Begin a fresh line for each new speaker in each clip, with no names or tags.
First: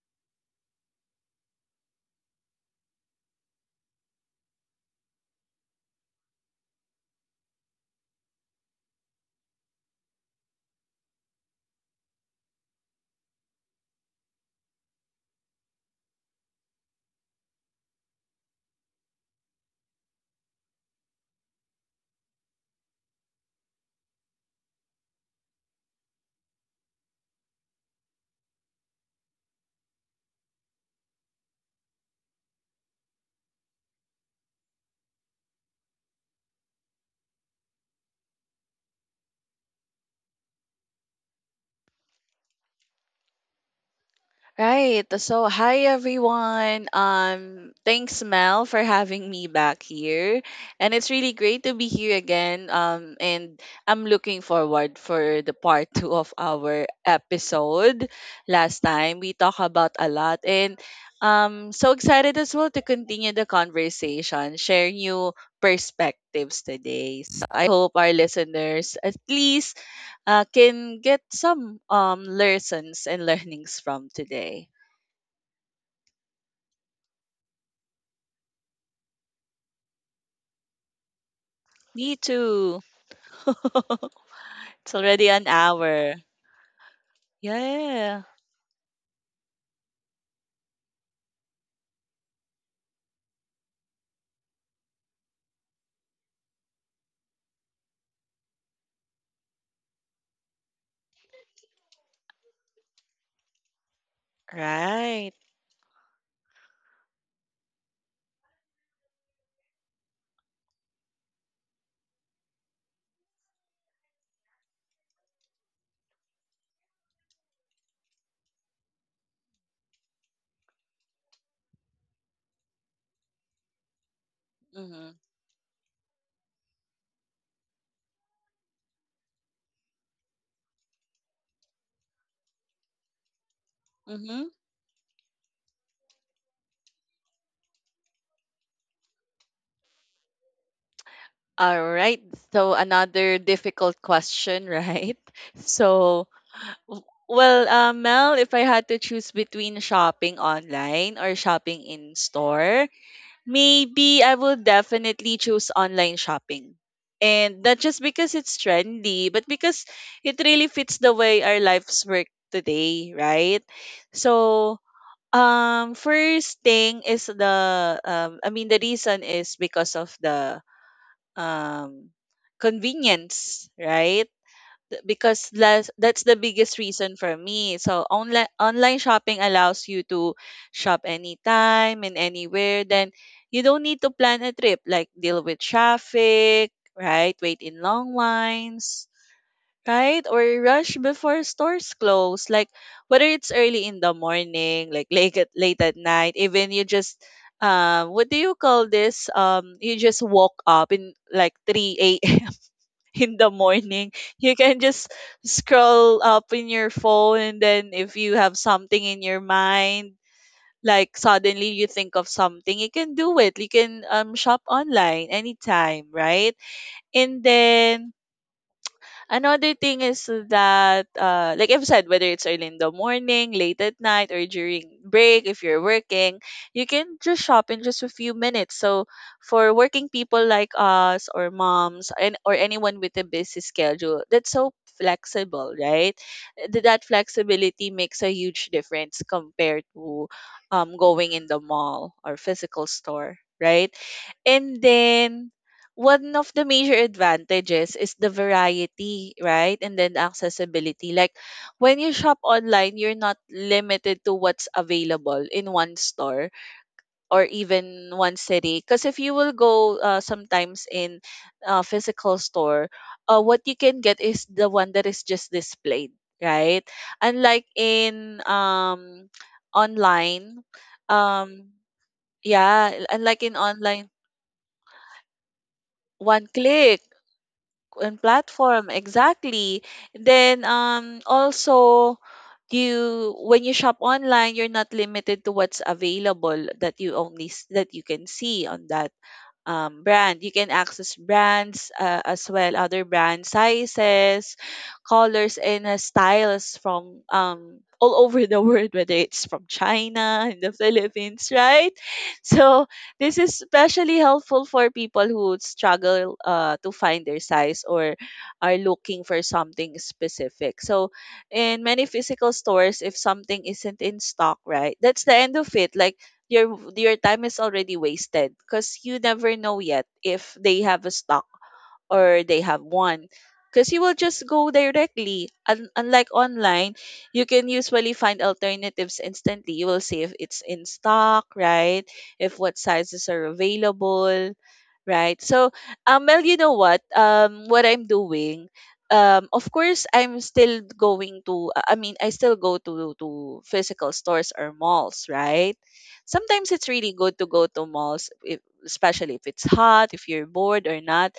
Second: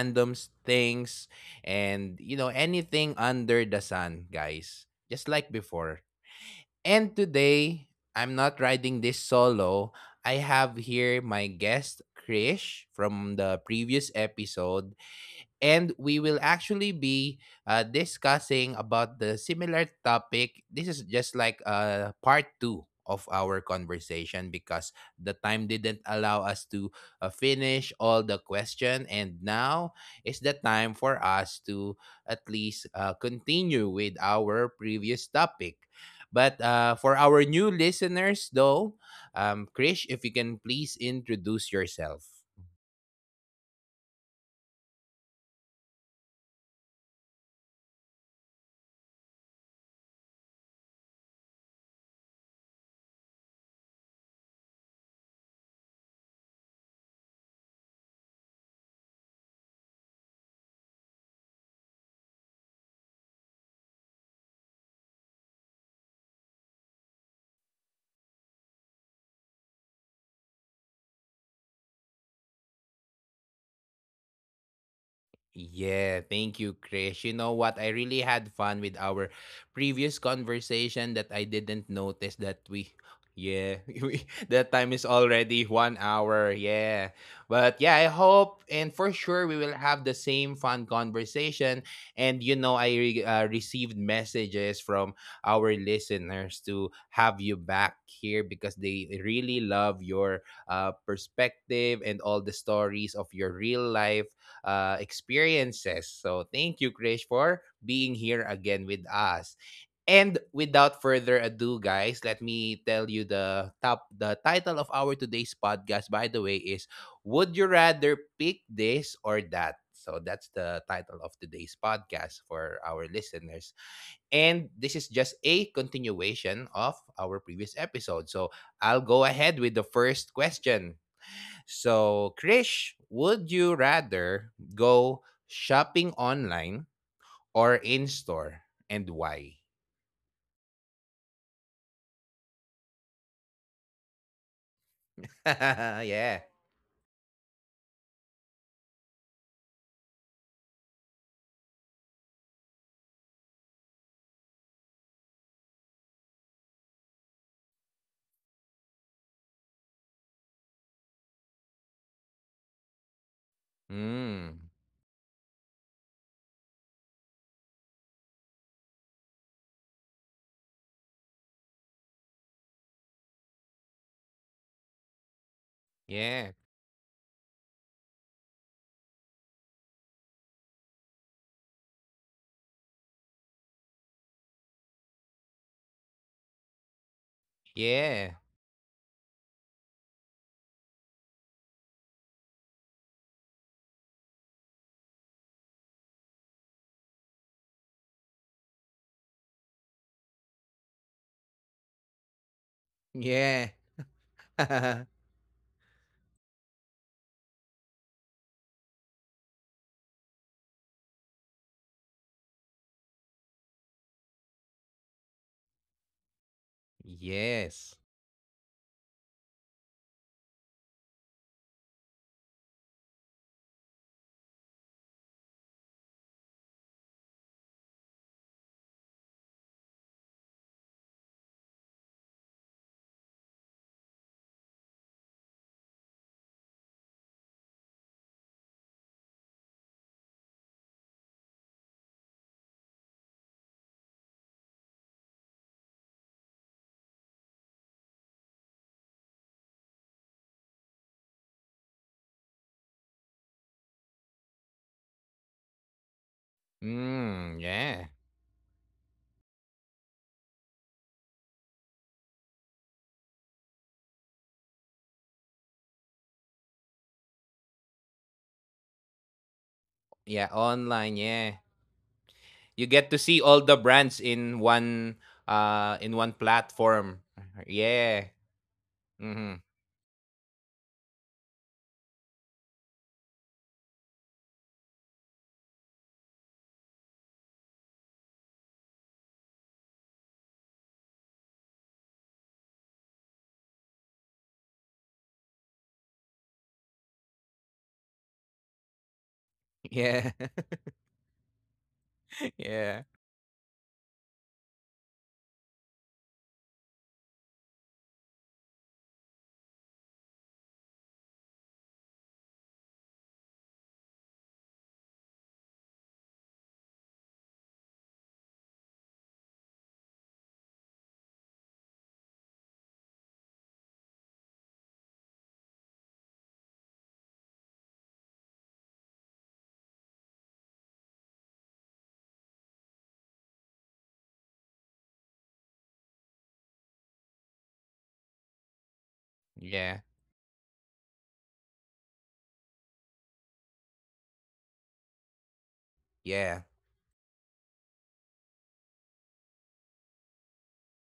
randoms, things, and, you know, anything under the sun, guys. Just like before. And today, I'm not riding this solo. I have here my guest, Krish, from the previous episode. And we will actually be discussing about the similar topic. This is just like part two of our conversation because the time didn't allow us to finish all the question, and now is the time for us to at least continue with our previous topic. But for our new listeners though, Krish, if you can please introduce yourself.
Right. So, hi everyone. Thanks Mel for having me back here, and it's really great to be here again. And I'm looking forward for the part two of our episode. Last time we talked about a lot, and so excited as well to continue the conversation, share new perspectives today. So I hope our listeners at least can get some lessons and learnings from today.
Yeah, thank you, Krish. You know what? I really had fun with our previous conversation that I didn't
Me
notice
too.
that we yeah,
It's
that time
already
is
an
already
hour.
1 hour. Yeah. But yeah,
Yeah.
I hope and for sure we will have the same fun conversation. And you know, I received messages from our listeners to have you back here because they really love your perspective and all the stories of your real life
Right.
experiences. So thank you, Krish, for being here again with us. And without further ado, guys, let me tell you the top the title of our today's podcast, by the way, is Would You Rather Pick This or That? So that's the title of today's podcast for our listeners. And
Mm-hmm.
this is just a continuation of our previous episode. So I'll go ahead with the first question. So, Krish, would you
Mm-hmm.
rather go shopping online or in store, and why?
All right. So another difficult question, right? So,
Yeah.
well, Mel, if I had to choose between shopping online or shopping in store, maybe I will definitely choose online shopping. And not just because it's trendy, but because it really fits the way our lives work today, right? So,
Mm.
First thing is the I mean the reason is because of the um convenience, right? Because that's the biggest
Yeah.
reason for me. So online shopping allows you to shop anytime and anywhere. Then you don't need to plan a trip, like deal with traffic, right? Wait in long
Yeah.
lines, right? Or rush before stores close. Like whether it's early in the morning, like late at night, even you just what do you call this? You just woke up in like 3 a.m. in the
Yeah.
morning. You can just scroll up in your phone, and then if you have something in your mind, like suddenly you think of something, you can do it, you can shop online anytime, right? And then
Yes.
another thing is that, like I've said, whether it's early in the morning, late at night, or during break, if you're working, you can just shop in just a few minutes. So for working people like us, or moms, and or anyone with a busy schedule, that's so flexible, right? That flexibility makes a huge difference compared to going in the mall or physical store, right? And then one of the major advantages is the variety, right? And then accessibility. Like when you shop online, you're not limited to what's available in one store or
Mm,
even one
yeah.
city. Because if you will go, sometimes in a physical store, what you can get is the one that is just displayed, right? Unlike in online,
Yeah, online,
um,
yeah.
yeah,
You get
unlike
to
in
see all the
online,
brands in
one
one
click
platform.
and
Yeah.
platform, exactly.
Mm-hmm.
Then also, you when you shop online, you're not limited to what's available, that you only that you can see on that brand. You can access brands as well, other brand sizes, colors, and styles from all over the world, whether it's from China
Yeah.
and the Philippines, right? So
Yeah.
this is especially helpful for people who struggle to find their size or are looking for something specific. So in many physical stores, if something isn't in stock, right, that's the end of it. Like your time is already wasted, because you never know yet if they have a stock or they have one, because you will just go directly. Unlike online, you can usually find alternatives instantly, you will see if it's in stock, right, if what sizes are available. Right. So, well, you know what? What I'm doing, of course,
Yeah.
I'm still going to. I mean, I still go to physical stores or malls, right? Sometimes it's
Yeah.
really good to go to malls, if, especially if it's hot, if you're bored or not,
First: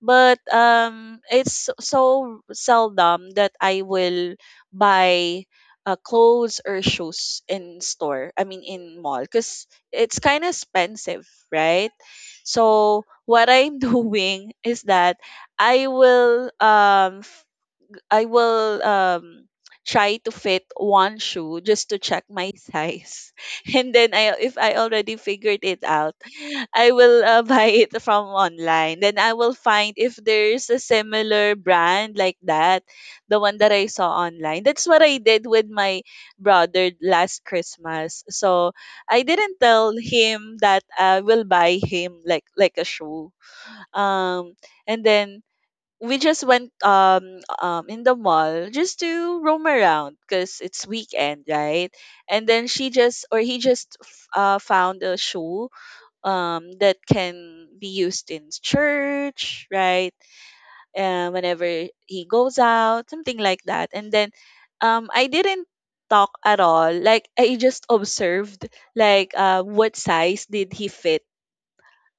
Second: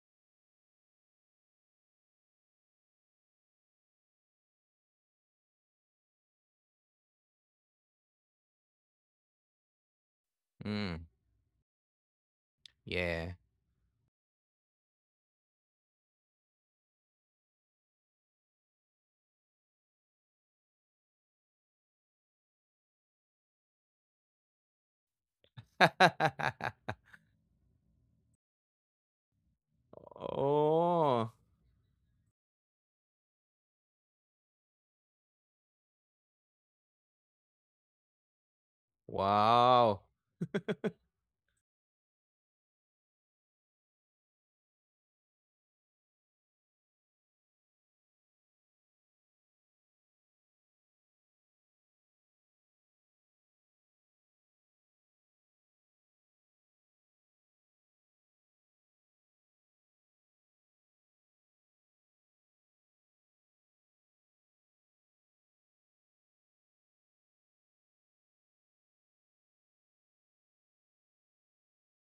but it's so seldom that I will buy clothes or shoes in store. I mean, in mall, because it's kind of
Mm,
expensive, right? So
yeah.
what I'm doing is that I will um I will try to fit one shoe just to check my size. And then I, if I already figured it out, I will buy it from online. Then I will find if there's a
Oh,
similar brand like that, the one that I saw online. That's what I did with my brother last Christmas. So I didn't tell
wow.
him that I will buy him like a shoe. Um and then we just went in the mall just to roam around because it's weekend, right? And then she just, or he just found a shoe that can be used in church, right? Whenever he goes out, something like that. And then I didn't talk at all. Like I just observed like what size did he fit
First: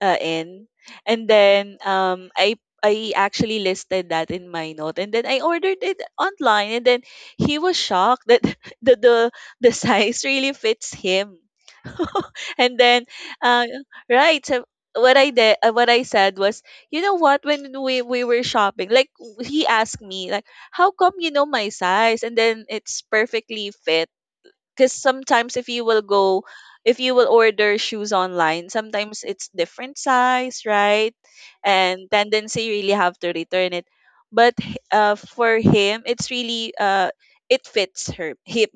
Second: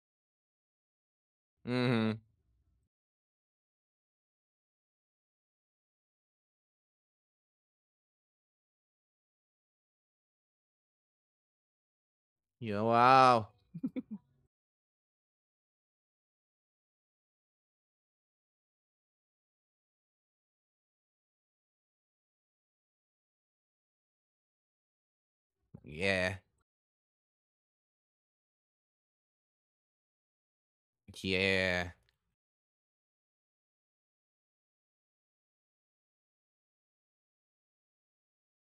in. And then
Mhm.
I actually listed that in my note, and then I ordered it online, and then he was shocked that the the, the size really fits him. And
Yeah,
then
wow.
uh, right, so what I did, what I said was, you know what, when we were shopping, like he asked me like, how come you know my size, and then it's perfectly fit? Because sometimes if you will
Yeah.
go, if you will order shoes online, sometimes it's different size, right?
Yeah.
And tendency you really have to return it. But for him it's really it fits her him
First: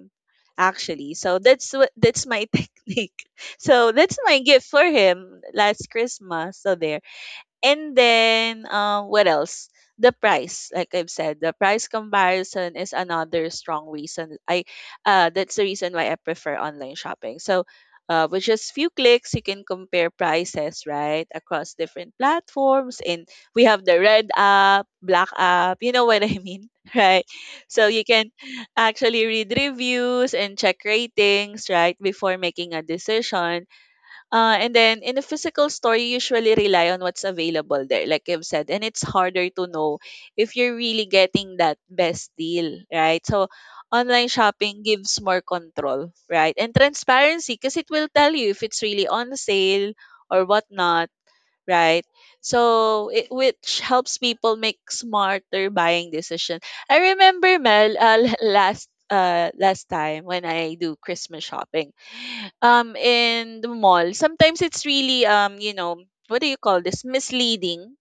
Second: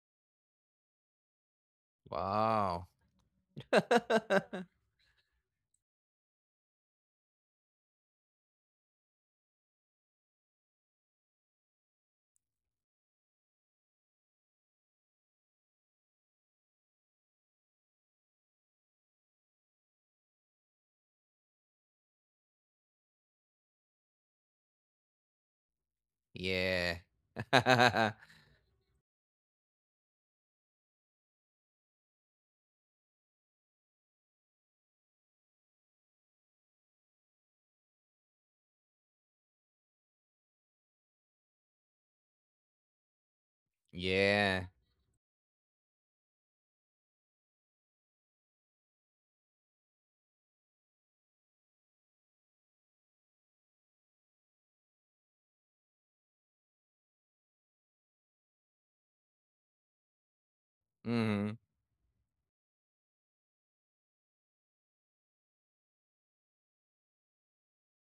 actually, so that's what, that's my
Wow.
technique. So that's my gift for him last Christmas, so there. And then, what else? The price, like I've said, the price comparison is another strong reason. I, that's the reason why I prefer online shopping. So, with just few clicks, you can compare prices right across different platforms. And we have the red app, black app. You know what I mean,
Yeah.
right? So you can actually read reviews and check ratings right before making a decision, and then in a physical store, you usually rely on what's available there, like I've said, and it's harder to know if you're really getting that best deal, right? So online
Yeah.
shopping gives more control, right? And transparency, because it will tell you if it's really on sale or whatnot, right? So it which helps people make smarter buying decision. I remember Mel, last time when I do Christmas
Mhm.
shopping, in the mall. Sometimes it's really you know what do you call this, misleading.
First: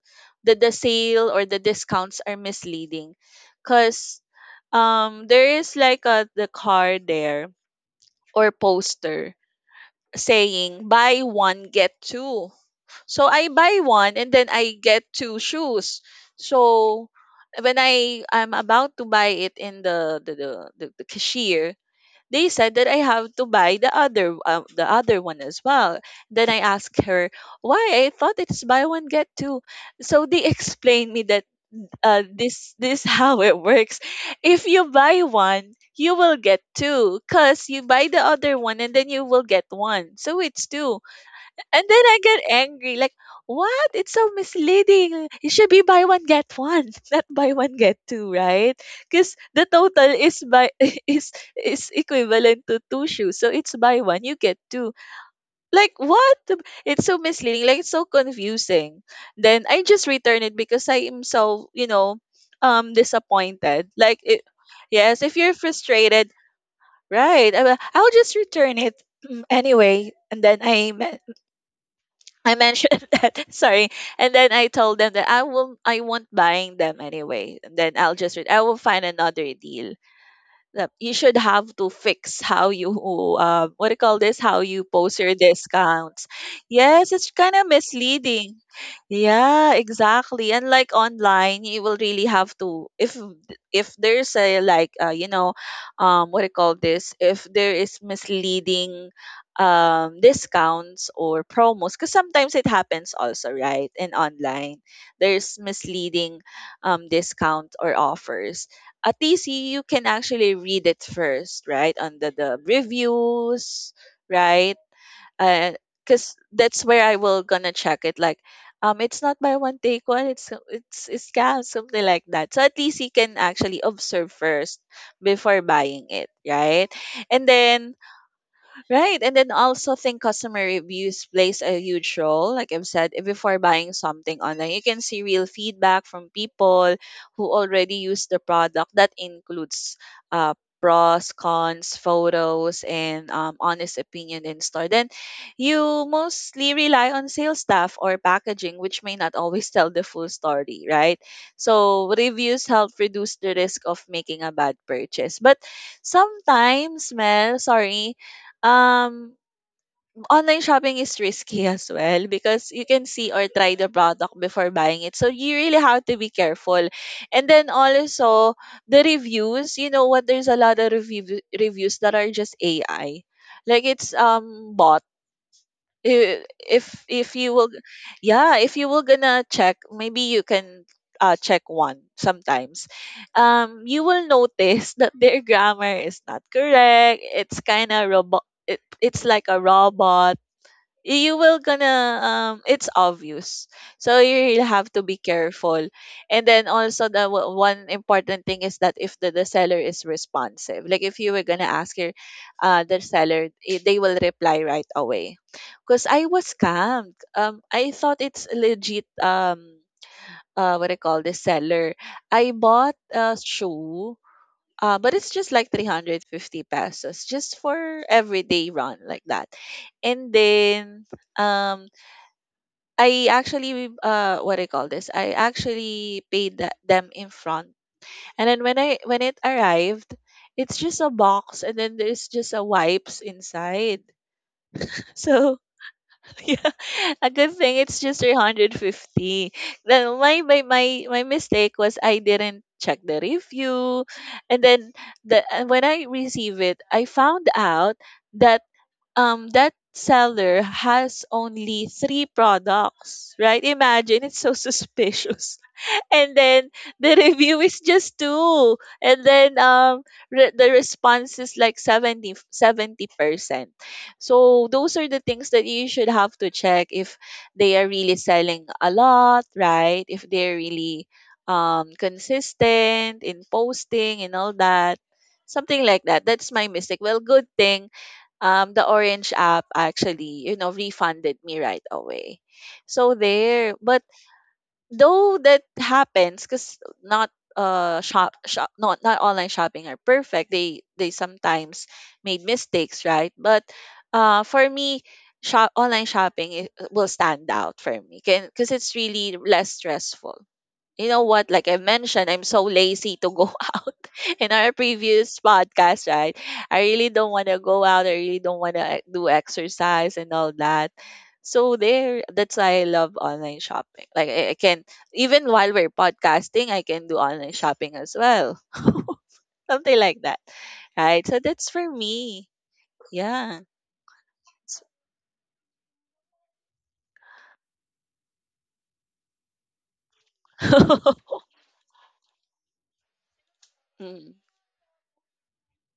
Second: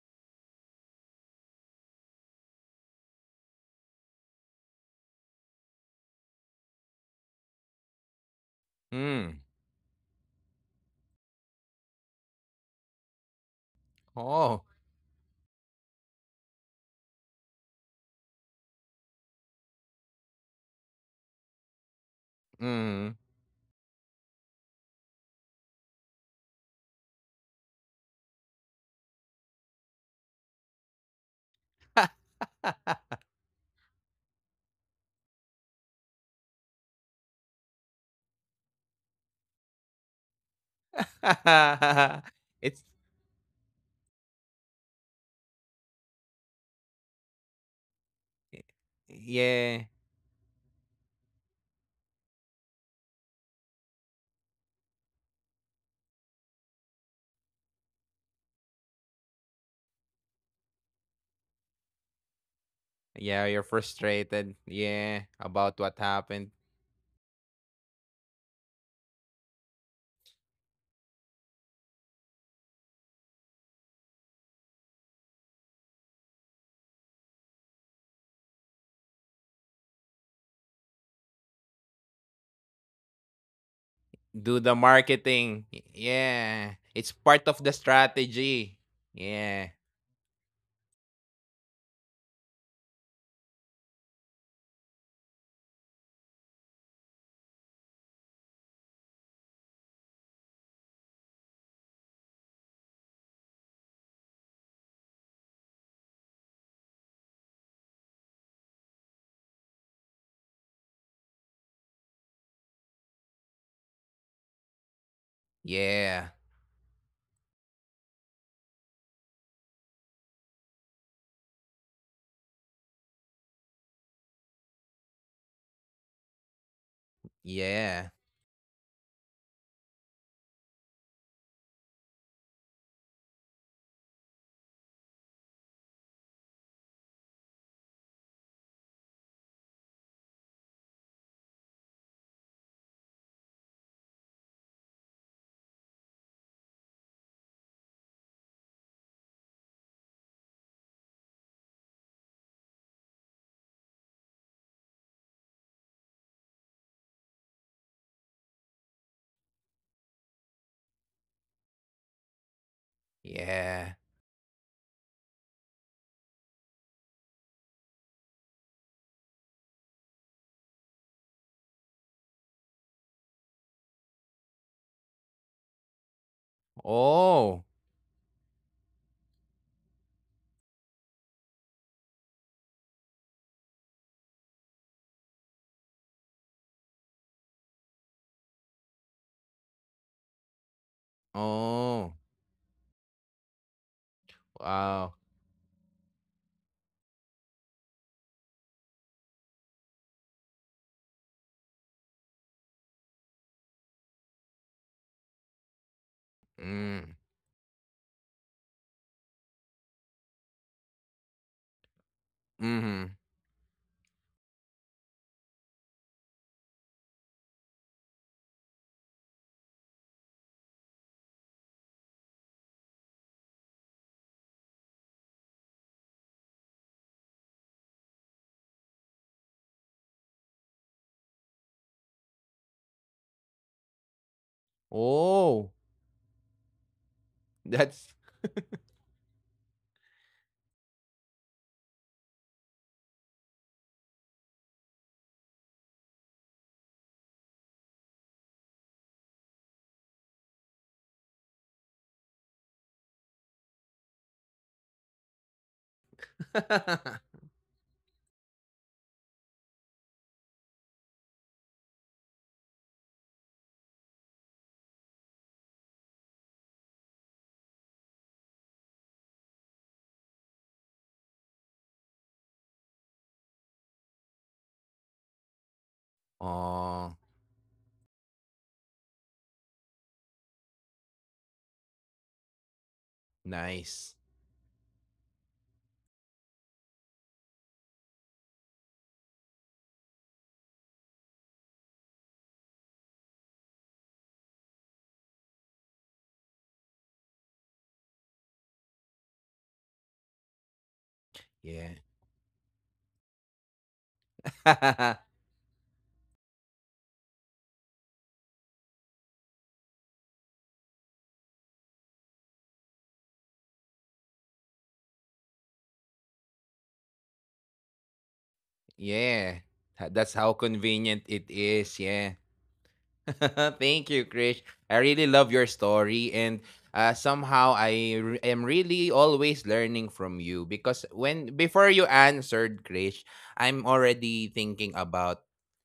That the sale or the discounts are misleading, cause there is like a the card there or poster
Mm.
saying buy one get two, so I buy one and then
Oh.
I get two shoes. So when I'm about to buy it in the cashier, they said that I
Mhm.
have to buy the other one as well. Then I asked her why, I thought it's buy one get two. So they explained me that this how it works. If you buy one, you will get two, cause you buy the other one and then you will get one. So it's two. And then I get
It's
angry, like, what? It's so misleading. It should be buy one get one, not buy one get two, right? Because the
yeah.
total is by is equivalent to two shoes, so it's buy one you get two. Like what? It's so misleading. Like it's so confusing. Then I just return it because I am so, you know,
Yeah, you're
disappointed. Like it,
frustrated.
yes.
Yeah,
If you're
about what
frustrated,
happened.
right? I'll just return it anyway. And then I mentioned sorry, and then I told them that I won't buying them anyway, and then I'll just read I will find another deal, that you should have to fix how you what do you call this, how
Do the
you post your
marketing.
discounts.
Yeah.
Yes,
It's
it's
part
kind
of
of
the
misleading.
strategy. Yeah.
Yeah, exactly. And like online, you will really have to, if there's a like you know what do you call this, if there is misleading discounts or promos, because sometimes it happens also right in online, there's misleading discount or offers, at least you can actually read it first, right? Under the reviews, right?
Yeah.
Because that's where I will gonna check it. Like, it's not by one take one. It's it's scam, something like that. So at least you can actually observe first before buying it, right? And then
Yeah.
right. And then also think customer reviews plays a huge role. Like I've said, before buying something online, you can see real feedback from people who already use the product. That includes uh, pros, cons, photos, and honest opinion in store. Then you mostly rely on sales staff or packaging, which may not always tell the full story, right? So reviews help reduce the risk of making a bad purchase. But sometimes, Mel, sorry, um, online shopping is risky as well because you can see or try the
Yeah.
product before buying it. So you really have to be careful. And then also the reviews, you know what, there's a lot of reviews that are just AI. Like it's bot if you
Oh.
will, yeah, if you will gonna check maybe you can check one sometimes you will notice that their grammar is not correct. It's kind of robot. It's like a robot. You will
Oh.
gonna it's obvious. So you really have to
Wow.
be careful. And then also one important thing is that if the seller is responsive, like if you were gonna ask your the seller, they will reply right away. Because I was
Mm.
scammed. I thought it's legit. What I call the seller, I bought
Mhm.
a shoe, but it's just like 350 pesos, just for everyday run like that. And then um I actually what I call this, I actually paid them in front. And then when I when it arrived, it's just a box and then there's just a wipes inside. So
Oh.
yeah, a good thing it's
That's
just 350. Then my mistake was I didn't check the review. And then the when I receive it, I found out that that seller has only three products. Right? Imagine, it's so suspicious. And then the review is just two. And then the response is like 70 70%. So those are the things that you should have to check: if they are really selling a lot, right? If they're really consistent in posting and all that. Something like that. That's my mistake.
Oh,
Well, good thing the orange app actually, you know, refunded me right away. So there. But
nice.
though that happens because not shop not online shopping are perfect. They sometimes made mistakes, right? But for me, shop online shopping, it will stand out for me because it's really less stressful. You know what, like I
Yeah.
mentioned, I'm so lazy to go out in our previous podcast, right? I really don't want to go out. I really don't want to do exercise and all that. So there, that's why I love online shopping. Like I can even while we're podcasting, I can do online shopping as well.
Yeah.
Something
Tha-
like
That's
that.
how
Right,
convenient
so
it
that's for
is, yeah.
me. Yeah.
Thank you, Krish. I really love your story, and somehow I am really always learning from you because when before you answered, Krish, I'm
Mm,
already thinking about,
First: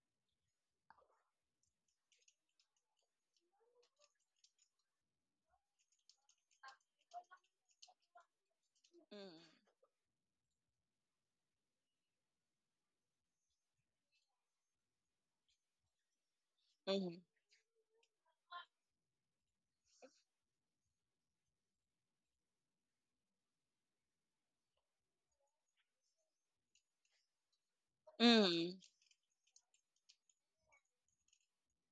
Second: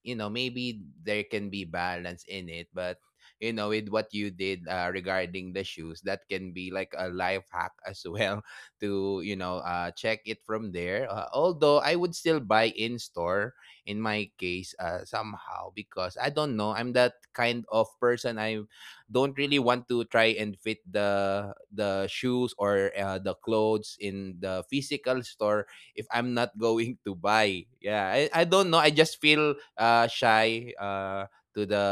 you know, maybe there can be balance in it, but you know, with what you did regarding the shoes, that can be like a life hack as well to you know
mm,
check it from there. Although I would still buy in store in my case, somehow because I don't know, I'm that
mm,
kind of person. I don't really want to try and fit the shoes or the clothes in the physical store if I'm not going to buy. Yeah, I don't
mm,
know, I just feel shy to the,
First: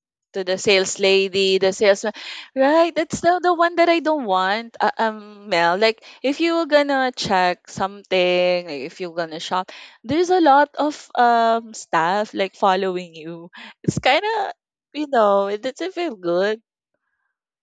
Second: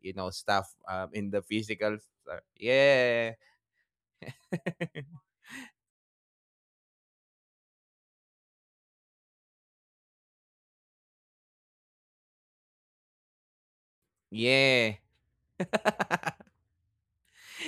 you know,
to the
stuff
sales
in the
lady, the
physical
salesman.
store.
Right, that's
Yeah.
the one that I don't want. Mel, like if you are gonna check something, like if you're gonna shop, there's a lot of staff like following you. It's kind of,
Yeah.
you know, it doesn't feel good.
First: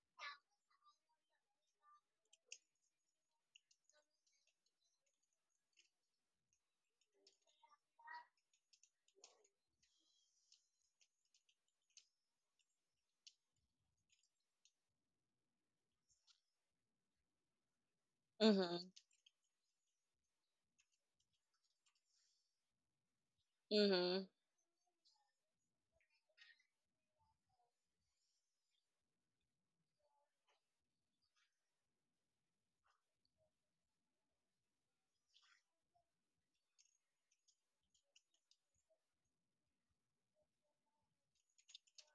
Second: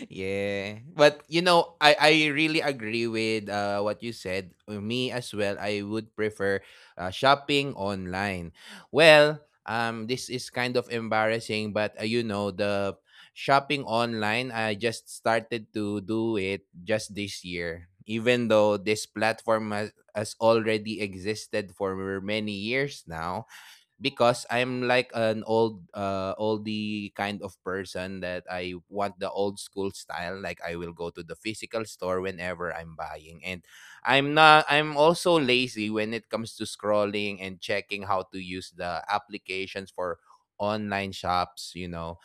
Yeah. But you know, I really agree with what you said. Me as well. I would prefer shopping online. Well, this is kind of embarrassing, but you know, the shopping online, I just started to do it just this year. Even though
Mhm.
this platform has already existed for many years now,
Mhm.
because I'm like an old oldie kind of person that I want the old school style. Like I will go to the physical store whenever I'm buying, and I'm not I'm also lazy when it comes to scrolling and checking how to use the applications for online shops, you know.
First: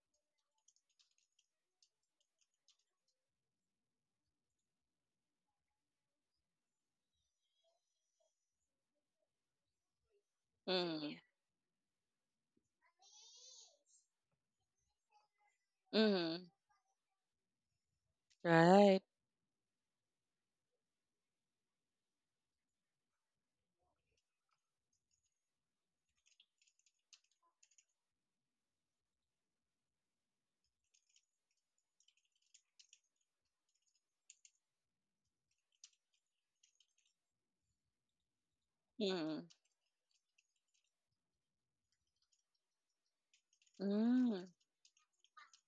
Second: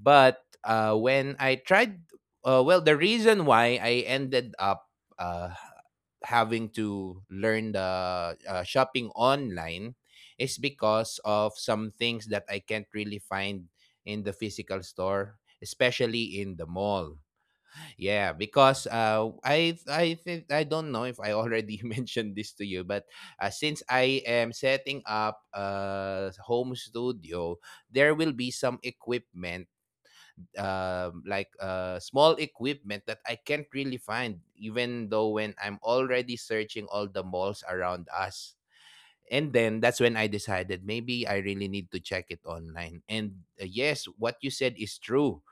But when I tried, well, the reason why I ended up uh, having to learn the shopping online is
Mhm.
because of some things that I can't really find in the physical store, especially
Mhm.
in the mall. Yeah, because
Right.
I think I don't know if I already mentioned this to you, but since I am setting up a home studio, there will be some equipment, like small equipment that I can't really find, even though when I'm already searching all the malls around us.
Mhm.
And then that's when I decided maybe I really need to check it online. And yes,
Mm.
what you said is true.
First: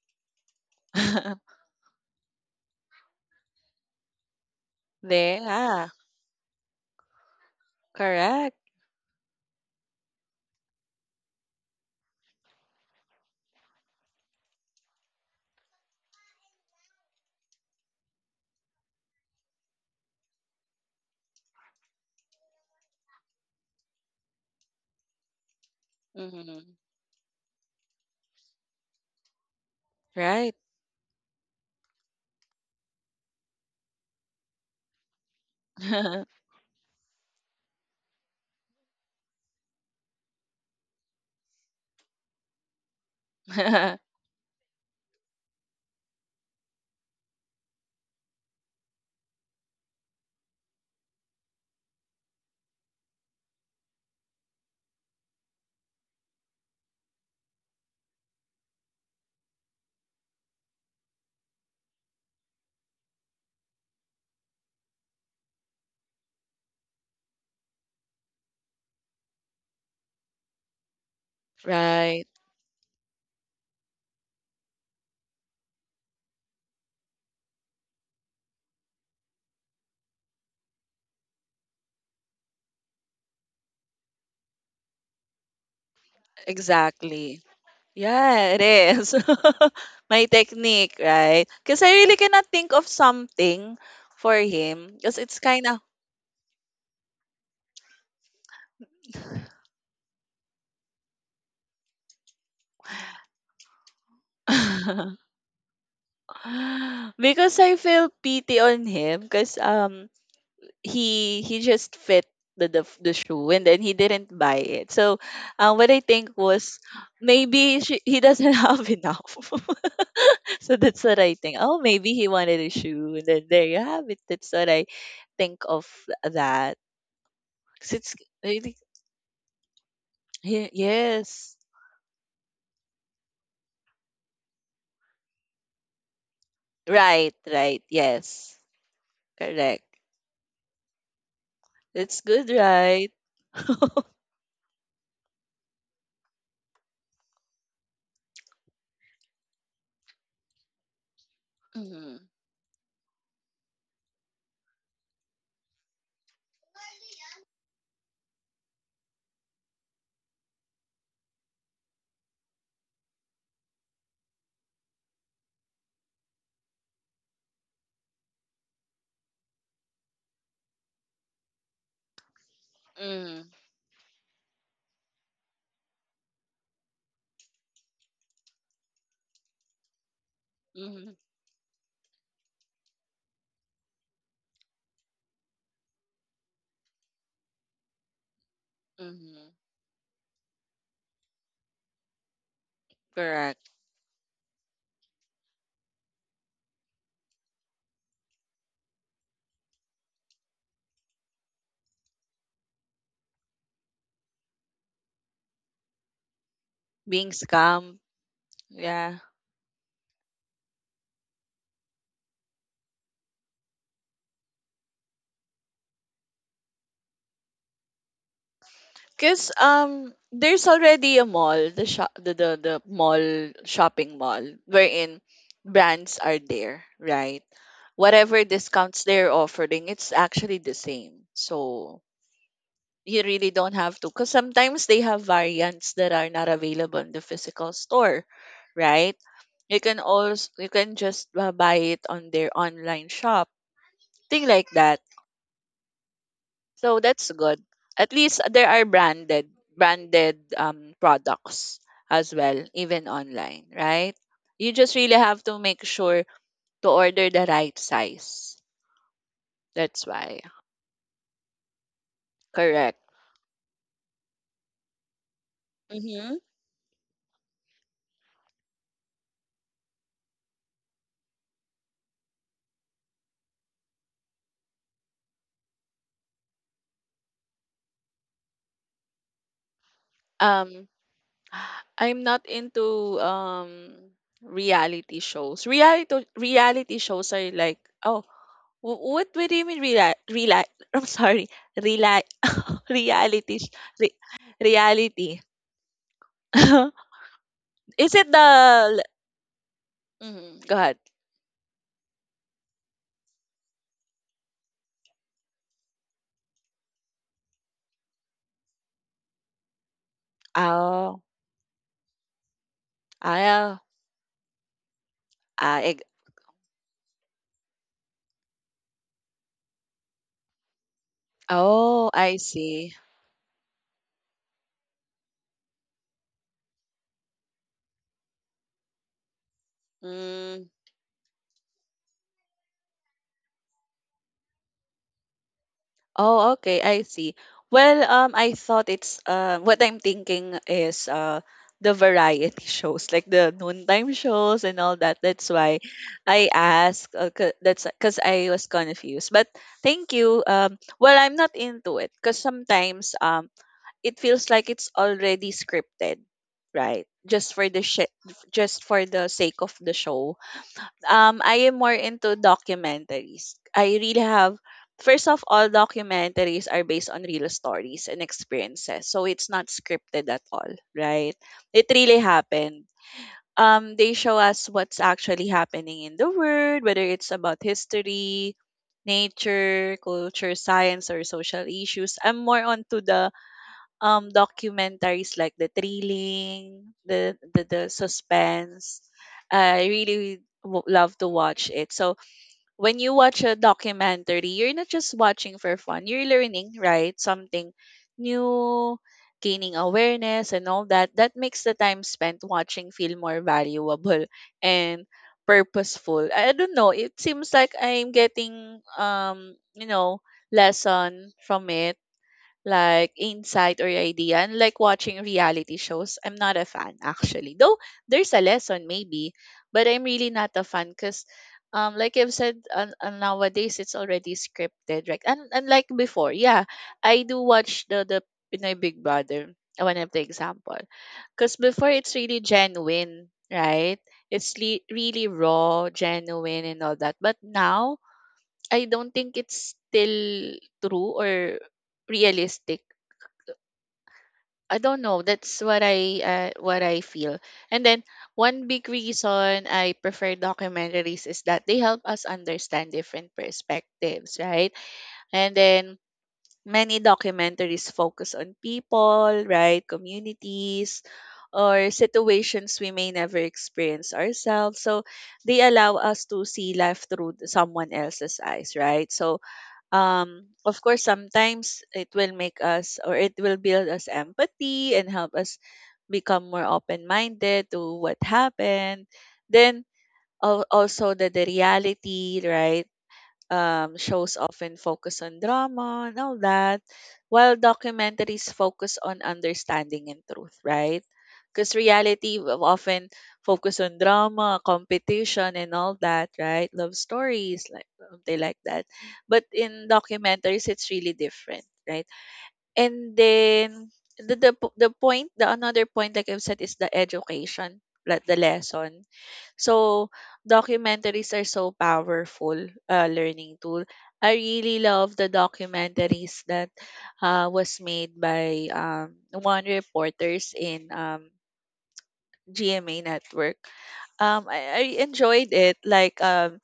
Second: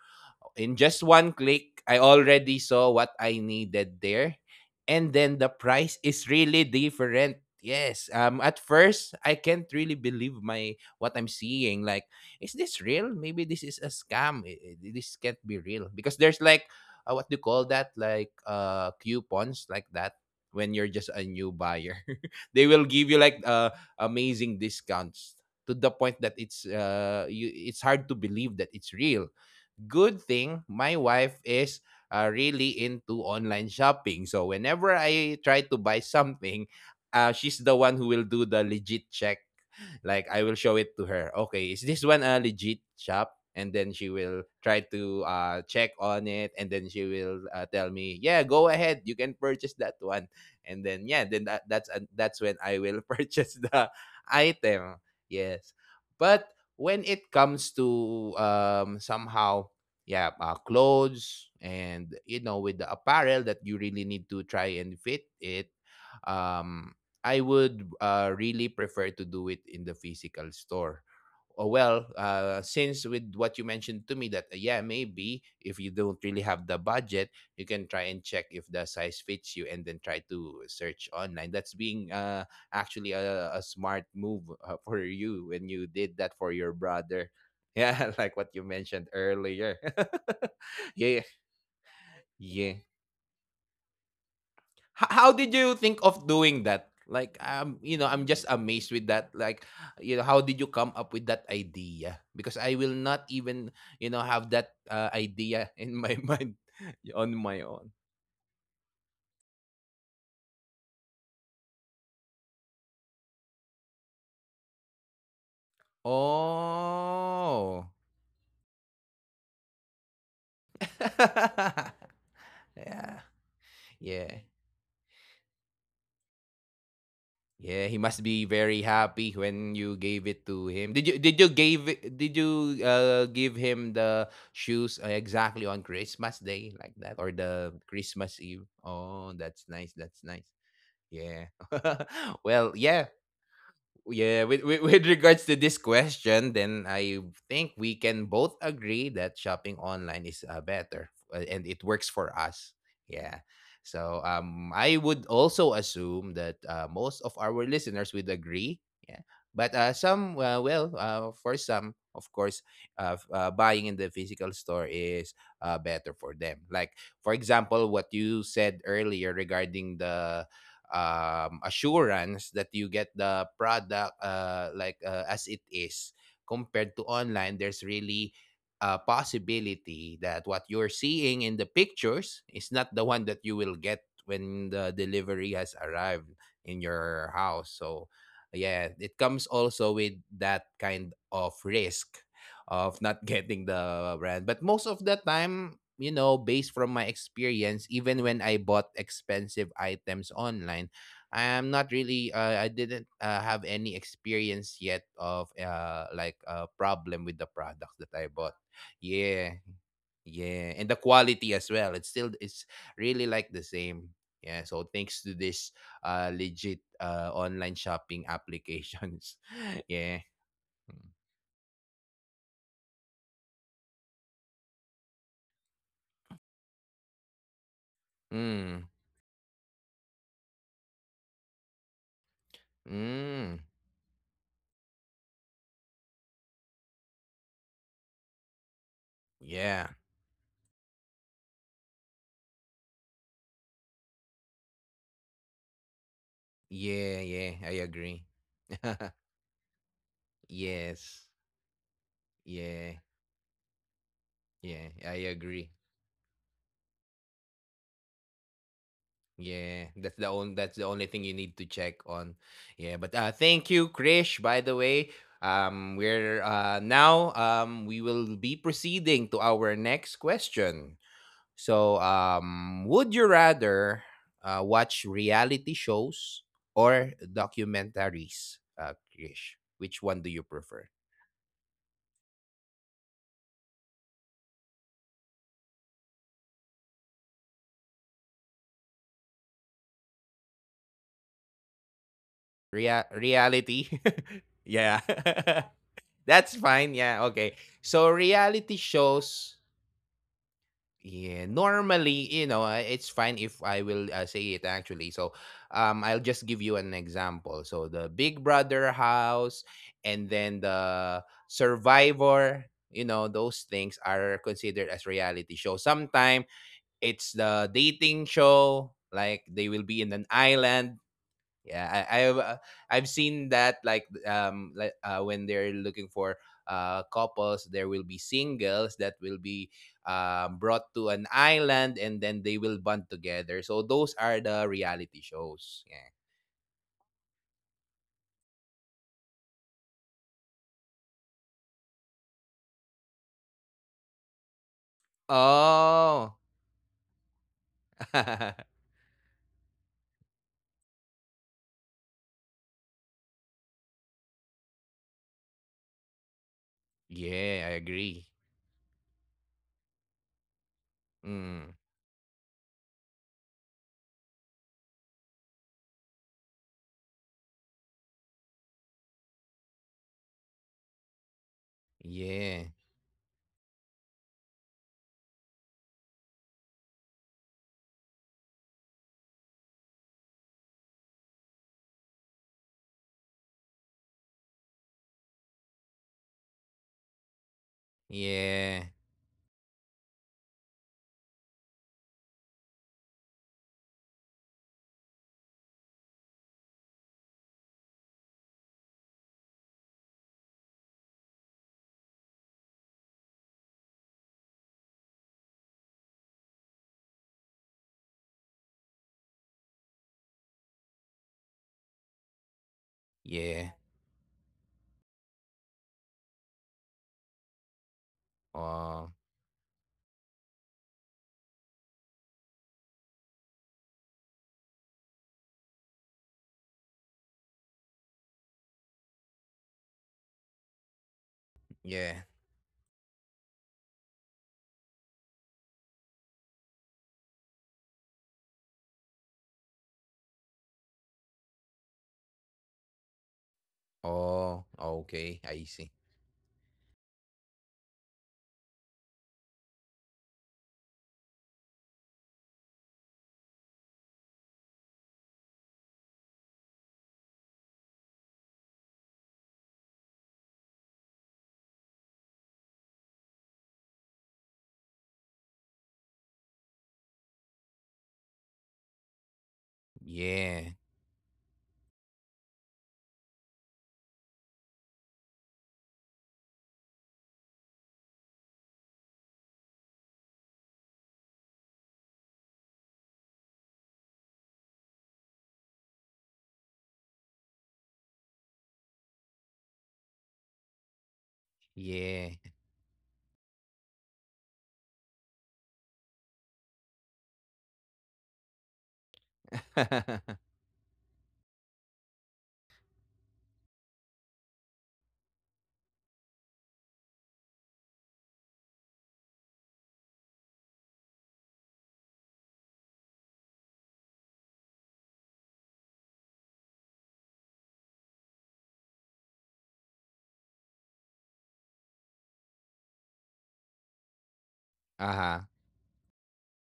In just one click, I already saw what I needed there. And then
There.
the
Yeah.
price is really different. Yes.
Correct.
At first I can't really believe my what I'm seeing. Like, is this real? Maybe this is a scam. This can't be real. Because there's like what do you call that? Like coupons like that when you're just a new buyer. They will give you like amazing discounts to the point that it's
Mhm.
you it's hard to believe that it's real. Good
Right.
thing my wife is really into online shopping. So whenever I try to buy something, she's the one who will do the legit check. Like I will show it to her. Okay, is this one a legit shop? And then she will try to check on it, and then she will tell me, "Yeah, go ahead, you can purchase that one." And then yeah, then that's when I will purchase the item. Yes, but when it comes to somehow yeah clothes and you know with the apparel that you really need to try and fit it, um I would really prefer to do it in the physical store. Oh, well,
Right.
since with what you mentioned to me that yeah, maybe if you don't really have the budget, you can try and check if the size fits you, and then try to search online. That's being actually a smart move for you when you did that for your brother.
Exactly.
Yeah, like what
Yeah,
you
it
mentioned
is.
earlier.
My technique,
Yeah,
right? Because I really cannot
yeah.
think of something for him.
H- how
Because
did
it's
you
kind of.
think of doing that? Like you know, I'm just amazed with that. Like you know, how did you come up with that idea? Because I will not even, you know, have that idea in my mind on my
Because I
own.
feel pity on him. Because he just fit the shoe and then he didn't buy it. So what I think was, maybe
Oh.
he doesn't have enough. So that's what I think. Oh, maybe he wanted a shoe. And
Yeah.
then there you have it.
Yeah.
That's what I think of that. 'Cause
Yeah,
it's
he must be
really,
very happy when you gave it to him. Did you
Yes.
give him the shoes exactly on Christmas Day like that
Right,
or
right.
the Christmas
Yes.
Eve? Oh, that's
Correct.
nice. That's nice. Yeah.
That's good,
Well,
right?
yeah, yeah, with with regards to this question, then I think we can both agree that shopping online is better, and it works
Mm-hmm.
for us. Yeah. So I would also assume that most of our listeners would agree. Yeah. But some for some of course, buying in the physical store is better for them. Like for example, what you said earlier regarding the assurance that you get
Mm-hmm.
the product, like as it is. Compared to online, there's really a possibility that what you're
Mm-hmm.
seeing in the pictures is not the one that you will get when the delivery has arrived in your house. So yeah, it comes
Mm-hmm.
also with that kind of risk of not getting
Correct.
the brand. But most of the time, you know, based from my experience, even when I bought expensive items online, I am not really, I didn't have any experience yet of like a problem
Being
with the products
scammed.
that I bought.
Yeah.
Yeah, yeah. And the quality as well. It's really like the same. Yeah, so thanks to this legit online shopping applications.
Cause
Yeah.
there's already a mall, the mall, shopping mall, wherein brands are there, right? Whatever
Mm.
discounts they're offering, it's actually the same. So
Mm.
you really
Mm.
don't have to. Because sometimes they have variants that are not available in the physical store, right? You
Yeah.
can also, you can just buy it on their online shop, thing like that. So
Yeah,
that's
yeah.
good,
I
at
agree.
least there are branded,
Yes.
products as well,
Yeah.
even online, right? You
Yeah,
just really
I
have to
agree.
make sure to order the right size.
Yeah,
That's why.
that's the only thing you need to check on. Yeah,
Correct.
but thank you, Krish, by the way.
Mm-hmm.
We will be proceeding to our next question. So, would you rather watch reality shows or documentaries? Krish, which one do you prefer?
Um, I'm not into reality shows. Reality shows are like, oh, what do you mean, real I'm sorry, real
Rea-
reality sh-
reality.
re,
Yeah.
reality.
That's fine. Yeah. Okay. So
Is it the
reality
l-
shows.
mm, go ahead.
Yeah. Normally, you know, it's fine if I will say it actually. So, I'll just give you an example. So the Big Brother house, and then the
Oh,
Survivor. You know,
I
those
uh,
things are considered as reality show.
I,
Sometimes it's the dating show. Like they will be in an island. Yeah,
oh, I see.
I've seen that. Like like when they're looking for couples, there will be singles that will be
Mm.
brought to an island and then they will bond together. So those are the reality shows. Yeah.
Oh, okay, I see. Well, I thought it's what I'm thinking is the variety shows, like the noontime shows and all that. That's why
Oh.
I asked. 'Cause that's because I was confused. But thank you. Well, I'm not into it because sometimes it feels like it's already scripted, right? Just
Yeah, I
for the
agree.
just for the sake of the show.
Mm.
I am more into documentaries. I really have, first of all, documentaries are based on real stories and experiences. So it's not scripted at all, right? It really
Yeah.
happened. They show us what's actually happening in the world, whether it's about history, nature, culture, science, or social issues. I'm more onto the documentaries like the thrilling, the
Yeah.
suspense. I really love to watch it. So when you watch a documentary, you're not just watching for fun. You're learning, right? Something new, gaining awareness and all that. That makes the time spent watching feel more valuable and purposeful. I don't know. It seems like I'm getting you know, lesson from it, like
Yeah.
insight or idea. And like watching reality shows, I'm not a fan actually. Though there's a lesson
Oh.
maybe, but I'm really not a fan because like I've said, nowadays it's already scripted, right? And like before, yeah, I do watch the Pinoy Big Brother. One of the example, because before
Yeah.
it's really genuine, right? Really raw, genuine, and all that. But now I don't think it's still true or realistic.
Oh.
I don't know.
Okay. I
That's
see.
what I feel. And then one big reason I prefer documentaries is that they help us understand different perspectives, right? And then many documentaries focus on people, right? Communities or situations we may never experience ourselves. So they allow us to see life through someone else's eyes, right? So
Yeah.
of course sometimes it will make us, or it will build us empathy and help us become more open minded to what happened. Then also the reality, right? Shows often focus on drama and all that, while documentaries focus on understanding and truth, right? Because
Yeah.
reality will often focus on drama, competition, and all that, right? Love stories, like something like that. But in documentaries, it's really different, right? And then the point, the another point, like I've said, is the education, like the lesson. So documentaries are so powerful learning tool. I really love the documentaries that was made by one reporters in GMA network. I
Uh-huh.
enjoyed it. Like um,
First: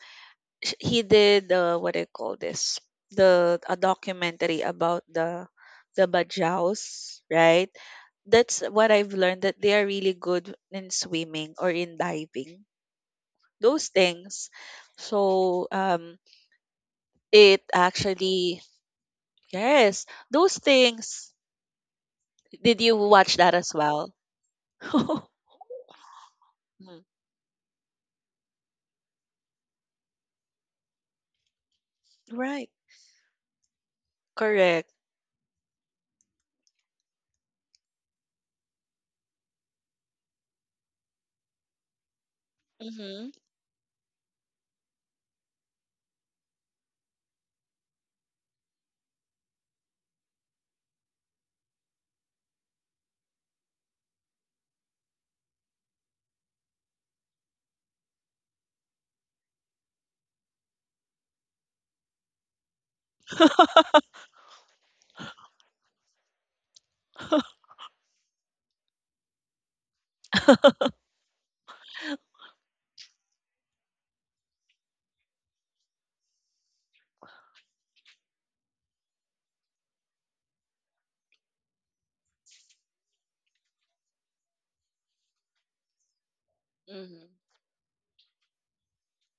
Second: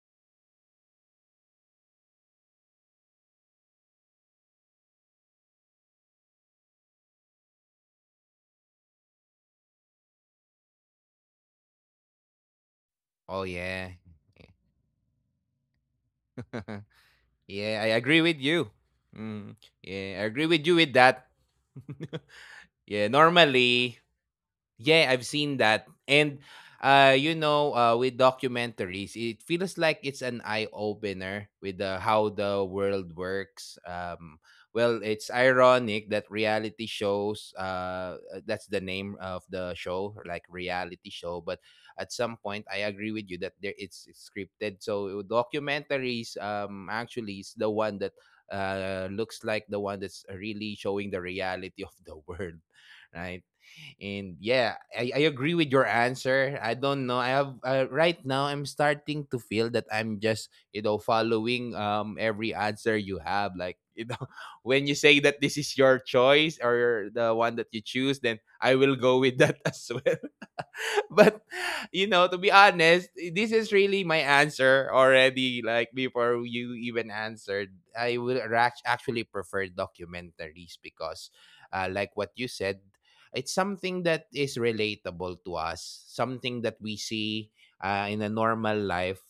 sh- he did what I call this the a documentary about the Bajaus, right? That's what I've learned, that they are really good in swimming or in diving,
Oh
those
yeah.
things. So it
Yeah, I agree with
actually,
you. Mm,
yes,
yeah, I agree
those
with you with that.
things. Did you
Yeah,
watch that as
normally.
well?
Yeah, I've seen that. And
Mm.
with documentaries, it feels like it's an eye opener with how
Right.
the world works.
Correct.
Well, it's ironic that reality shows, that's the name of the show, like reality show. But at some point, I agree
Mm-hmm.
with you that it's scripted. So documentaries, actually, is the one that looks like the one that's really showing the reality of the world, right. And yeah, I agree with your answer. I don't know. I have right now, I'm starting to feel that I'm just following every answer you have. Like, when you say that this is your choice or the one that you choose, then I will go with that as well. But you know, to be honest, this is really my answer already. Like before you even answered, I would actually prefer documentaries because, like what you said, it's something that is relatable to us, something that we
Mm-hmm.
see in a normal life.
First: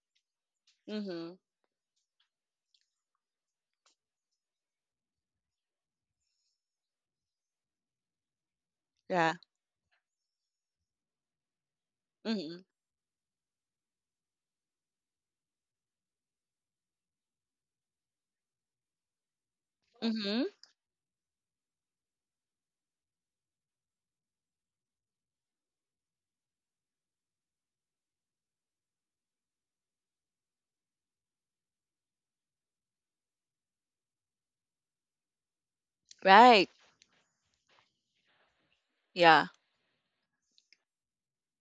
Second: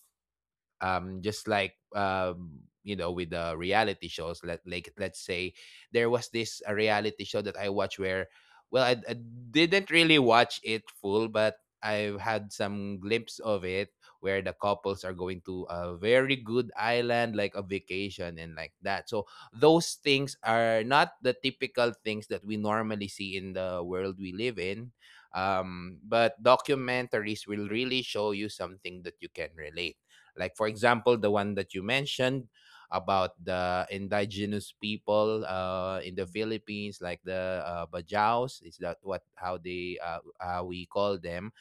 Mm-hmm.
Just like with the reality shows, let's say there was this a reality show that I watched where, well, I
Yeah.
didn't really watch it full, but I've had
Mm-hmm.
some glimpse of it, where the couples are going to a very good island like a vacation and like that. So those things
Mm-hmm.
are not the typical things that we normally see in the world we live in. But documentaries will really show you something that you can relate. Like, for example, the one that you mentioned about the indigenous people in the
Right.
Philippines, like the Bajaus. Is that what,
Yeah.
how they, how we call them?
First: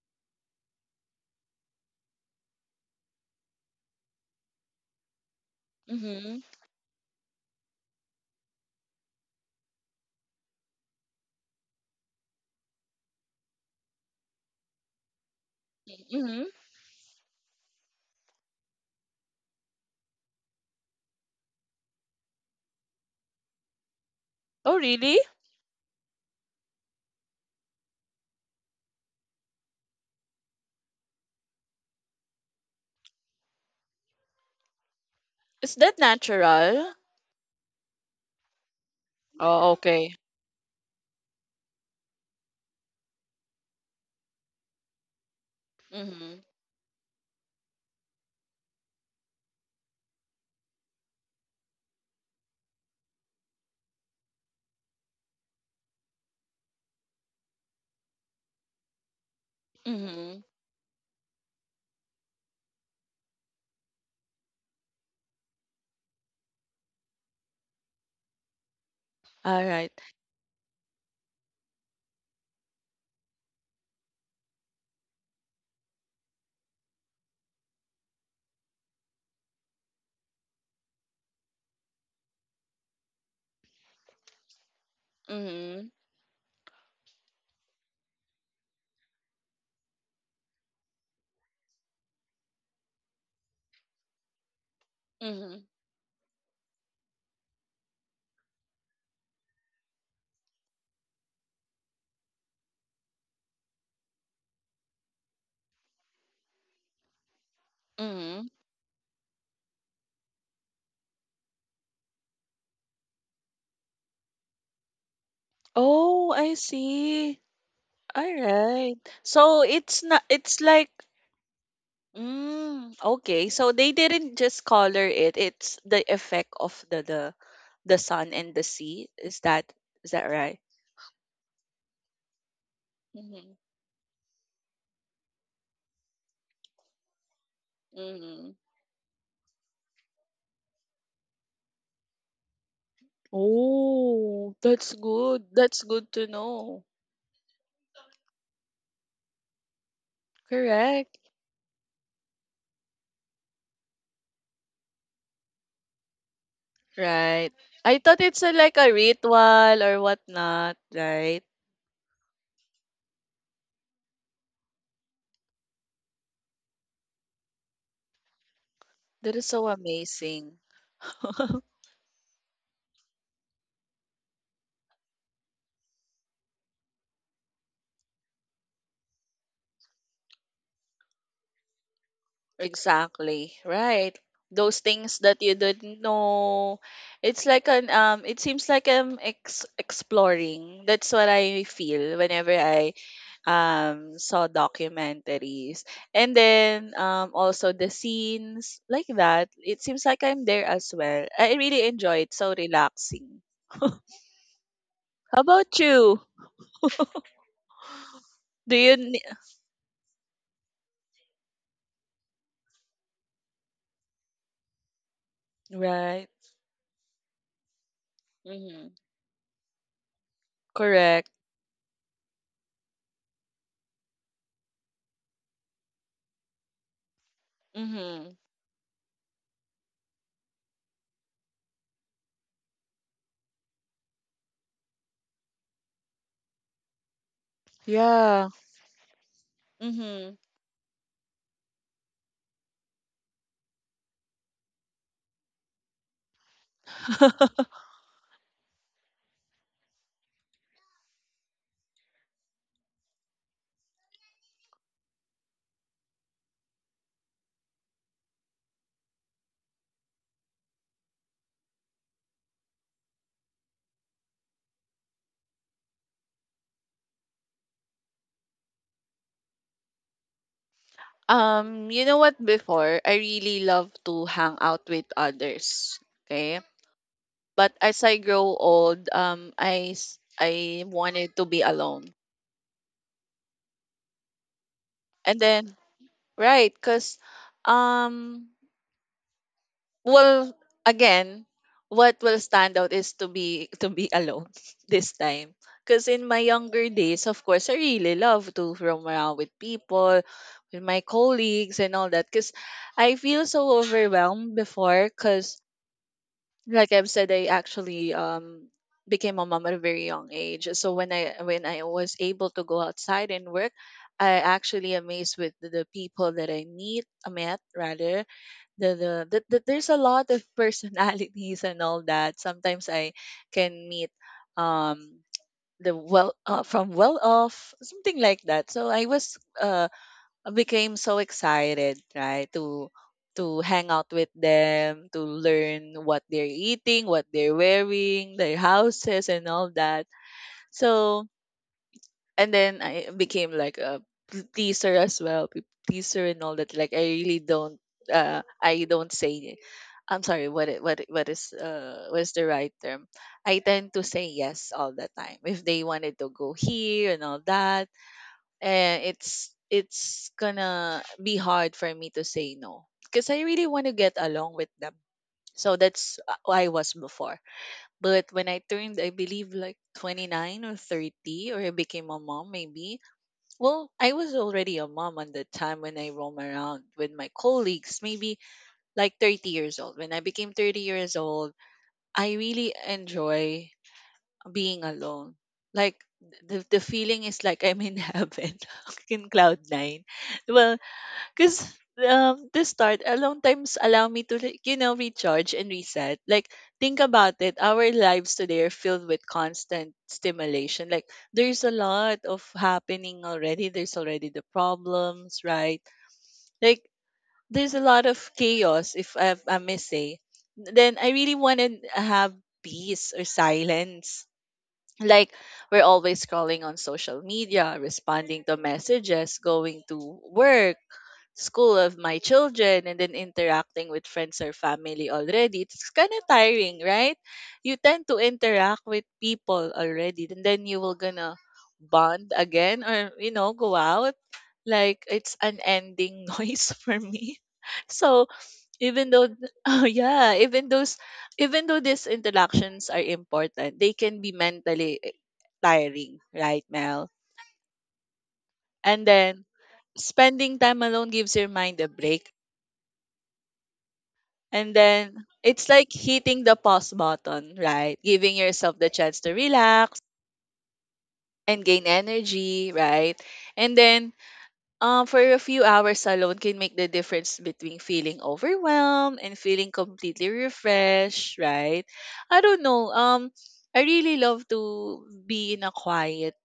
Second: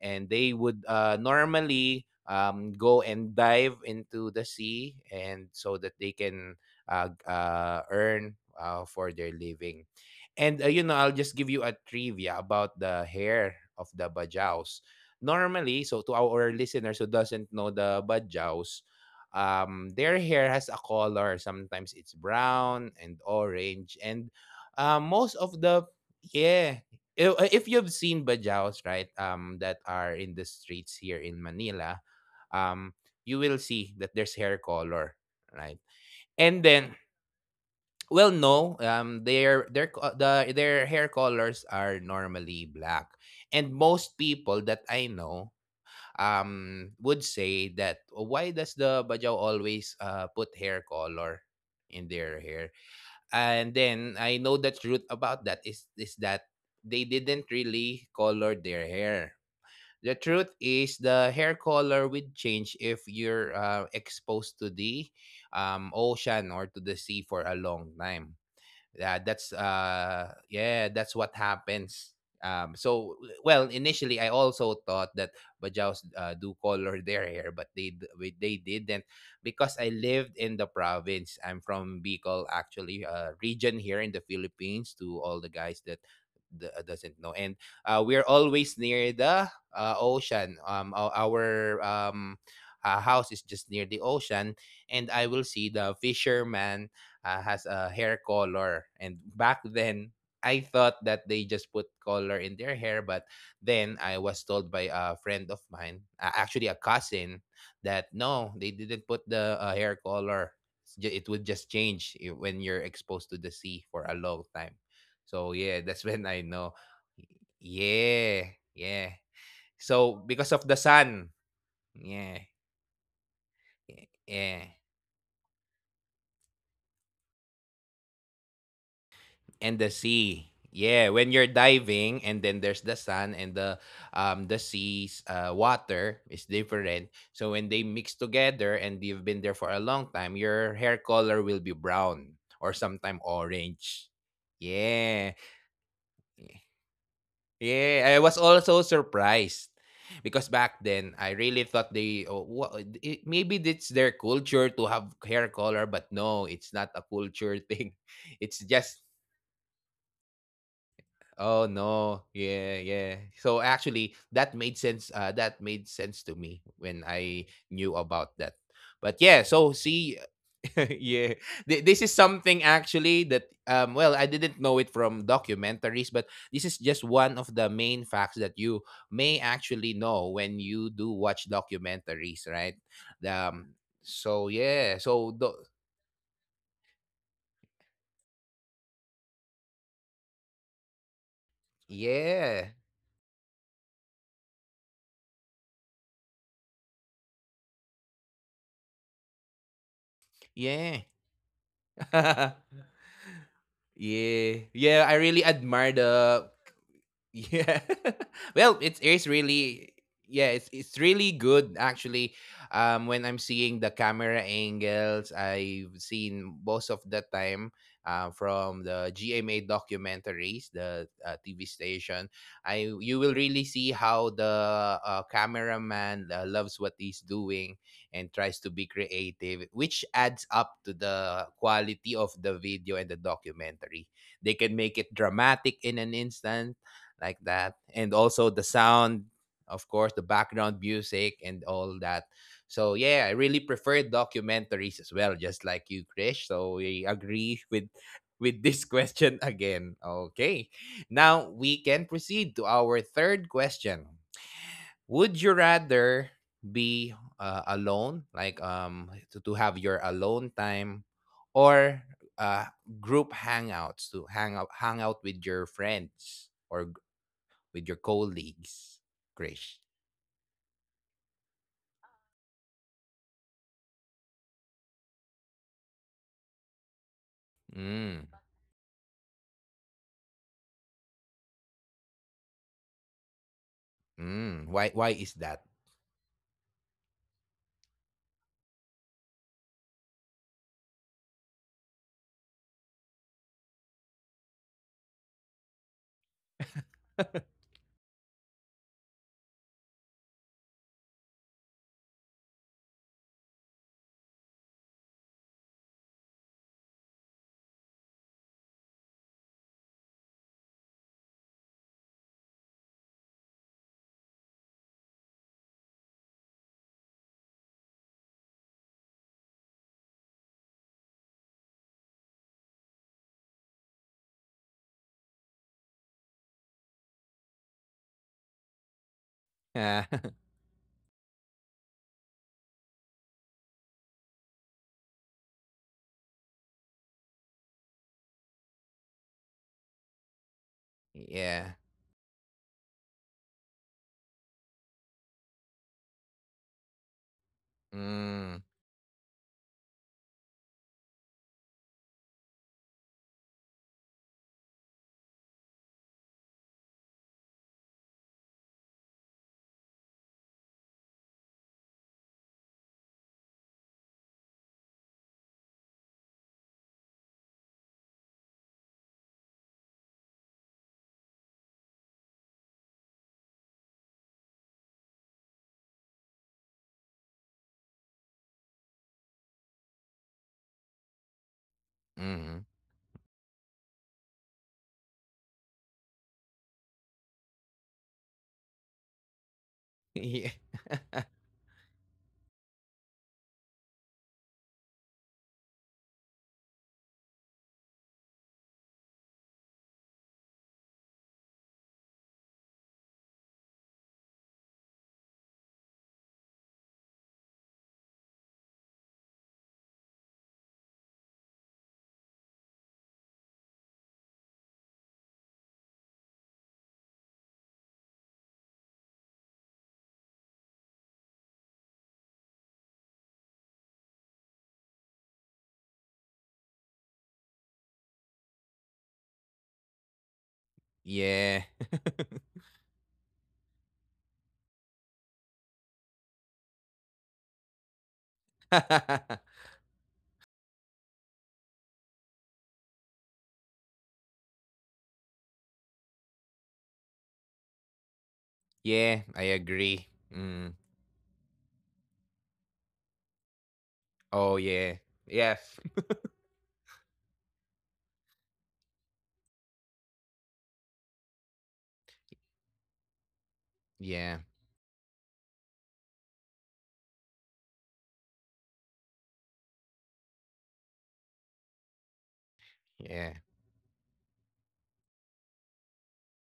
And they would normally go and dive into the sea, and so that they
Mm-hmm.
can earn for their living. And I'll just give you a trivia about the hair of the Bajaus. Normally, so to
Mm-hmm.
our listeners who doesn't know the badjaus, their hair has a color. Sometimes it's brown and orange, and
Oh, really?
most of the, yeah. If you've seen badjaus, right, that are in the streets here in Manila, um, you will see that there's hair color,
Is
right?
that
And then,
natural?
well, no, their
Oh, okay.
their hair colors are normally black, and most people that I know
Mm-hmm.
would say that, "Oh, why does the Bajau always put hair color in their hair?" And then I know the truth about that is that they didn't really color their hair. The
Mm-hmm.
truth is the hair color would change if you're exposed to the ocean or to the sea for a long time.
All right.
Yeah, that's what happens. So well, initially I also thought that Bajaus do color their hair, but they didn't, because I lived in the province. I'm from Bicol, actually, a region here in the Philippines, to all the guys
Mm-hmm.
that doesn't know. And we're always near the ocean. Our house is just near the ocean, and I will
Mm-hmm.
see the fisherman has a hair color. And back then, I thought that they just put color in their hair, but then I was told by a friend of mine, actually a cousin, that
Mm-hmm.
no, they didn't put the hair color. It would just change when you're exposed to the sea for a long time. So yeah, that's
Oh,
when
I
I know.
see. All
Yeah,
right.
yeah.
So it's not,
So
it's
because of
like,
the sun, yeah,
mm, okay. So they didn't just
yeah.
color it. It's the effect of the the sun and the sea. Is that,
And
is
the
that right?
sea. Yeah, when you're diving and then there's the
Mm-hmm.
sun and the sea's water is different. So when they mix
Mm-hmm.
together and you've been there for a long time, your hair color will be brown or sometime orange.
Oh, that's
Yeah.
good. That's good to know.
Yeah, I was also surprised because back then
Correct.
I really thought they, oh, maybe it's their culture to have hair color, but no, it's not a
Right.
culture thing.
I thought it's a,
It's
like a
just.
ritual or whatnot, right?
Oh no. Yeah, yeah. So actually that made sense, that made sense to me when I knew about that. But
That is
yeah,
so
so see.
amazing.
Yeah. This is something actually that, well, I didn't know it from documentaries, but this is just one of the main facts that you may actually know when you do watch documentaries, right?
Exactly.
Um
Right.
so
Those
yeah.
things
So
that
the,
you didn't know. It's like an it seems like I'm exploring. That's what I feel whenever
yeah.
I saw documentaries. And then also the scenes like that, it seems like I'm there as
Yeah.
well. I really enjoy it. So relaxing.
Yeah. Yeah, I really
How about
admire
you?
the, yeah. Well,
Do you
it's really, yeah, it's really good, actually. When I'm seeing the camera angles, I've
right?
seen most of the time from
Mhm.
the GMA documentaries, the
Correct.
TV station, I you will really see how the cameraman loves what he's doing and
Mhm.
tries to be creative, which adds up to the quality of the video and the documentary. They can make it dramatic in an instant, like that. And also
Yeah.
the sound, of course, the
Mhm.
background music and all that. So yeah, I really prefer documentaries as well, just like you, Krish. So we agree with this question again. Okay. Now we can proceed to our third question. Would you rather be alone, like to have your alone time, or uh group hangouts, to hang out with your friends or with your colleagues, Krish?
You know what? Before, I really love to hang out with others. Okay, but as I
Mm,
grow old, I wanted to be alone.
mm. Why is
And
that?
then, right? Cause, um, well, again, what will stand out is to be to be alone this time. Cause in my younger days, of course, I really love to roam around with people, with my colleagues and all that. Cause I feel so overwhelmed before. Cause like I've said, I actually became a mom at a very young age. So when I was able to go outside and work, I actually amazed with the people that I meet, met rather. The there's a lot of personalities and all that. Sometimes I can meet um the well from well off, something like that. So I was
Ah,
became so excited, right? To hang out with them, to learn what they're eating, what they're wearing, their houses and all that. So
yeah.
and then I became like a teaser as well, teaser and all that. Like I really
Mm,
don't say I'm sorry, what is the right term? I tend to say yes all the time. If they wanted to go here and all that, and it's gonna be hard for me to say no because I really want to get along with them. So that's who I was before. But when I turned, I believe like 29 or 30, or I became a mom, maybe. Well, I was already a mom on the time when I roam around with my colleagues, maybe like 30 years old. When I became 30 years old, I
mm.
really enjoy being alone. Like the feeling is like I'm in heaven, in cloud nine. Well, because to start, alone times allow me to, like, you know, recharge and reset. Like think about it, our lives today are filled with constant stimulation. Like there's a lot of happening already. There's already the problems, right? Like there's a lot of chaos, if I may say. Then I really want to have peace or silence. Like we're always scrolling on social media, responding to messages, going to work, school of my children, and then interacting with friends or family. Already it's kind of tiring, right? You tend to interact with people already and then you will gonna
Yeah. Yeah.
bond again or, you know, go out. Like it's an ending noise for me. So even though oh yeah, even though these interactions are important, they can be mentally tiring, right, Mel? And
Yeah, I
then
agree.
spending
Mm.
time alone gives your mind a break,
Oh
and
yeah.
then
Yes.
it's like hitting the pause button, right? Giving yourself the chance to relax and gain energy, right? And then
Yeah.
For a few hours alone can make the difference between feeling overwhelmed and feeling completely refreshed, right? I don't know.
Yeah.
I really love to be in a quiet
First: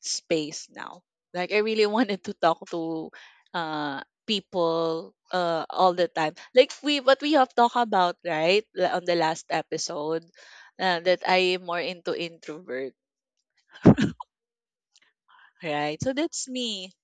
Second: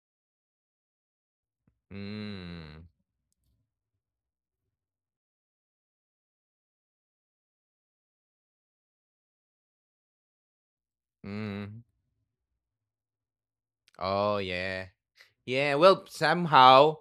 space now. Like I really wanted to talk
Mm.
to people all the time. Like we what we have talked about, right? On the last episode, that I am more
Mm.
into introvert,
Oh yeah. Yeah,
right?
well,
So that's me.
somehow,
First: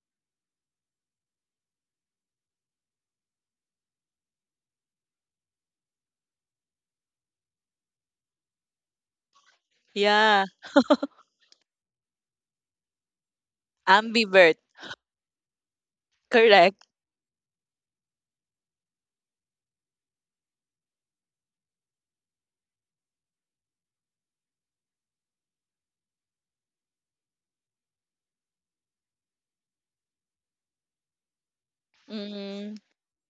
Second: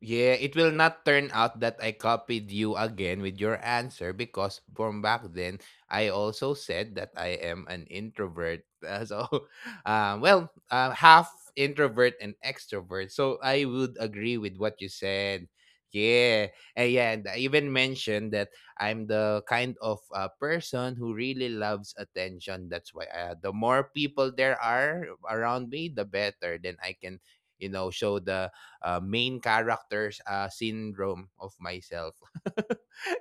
yeah, it will not turn out that I copied you again with your answer, because from back then I also said that I am an introvert. So,
Yeah.
half introvert and extrovert. So I would agree
Ambivert.
with what you said. Yeah,
Correct.
and yeah, and I even mentioned that I'm the kind of person who really loves attention. That's why the more people there are around me, the better. Then I can, you know, show the main characters syndrome of myself.
Mm-hmm.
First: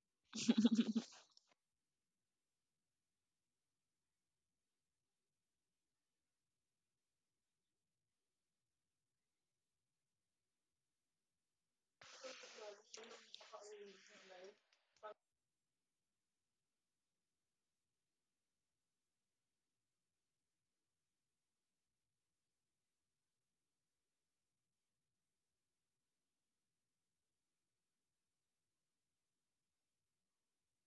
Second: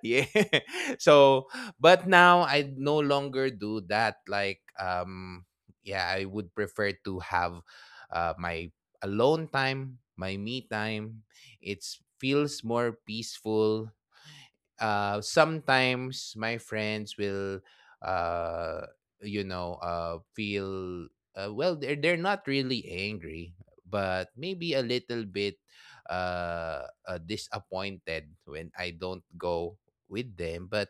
Yeah. So, but now I no longer do that. Like, yeah, I would prefer to have my alone time, my me time. It feels more peaceful. Sometimes my friends will, uh, feel, well, they're not really angry, but maybe a little bit disappointed when I don't go with them. But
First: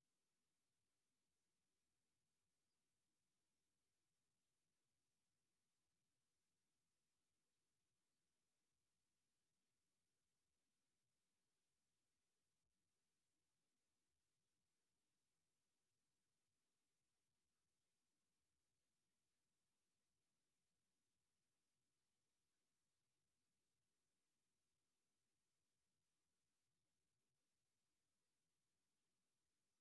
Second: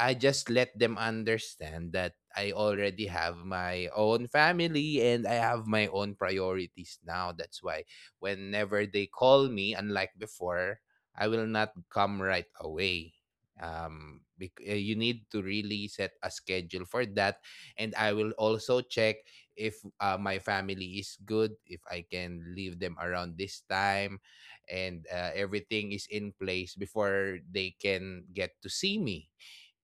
I just let them understand that I already have my own family and I have my own priorities now. That's why whenever they call me, unlike before, I will not come right away. You need to really set a schedule for that, and I will also check if my family is good, if I can leave them around this time, and everything is in place before they can get to see me.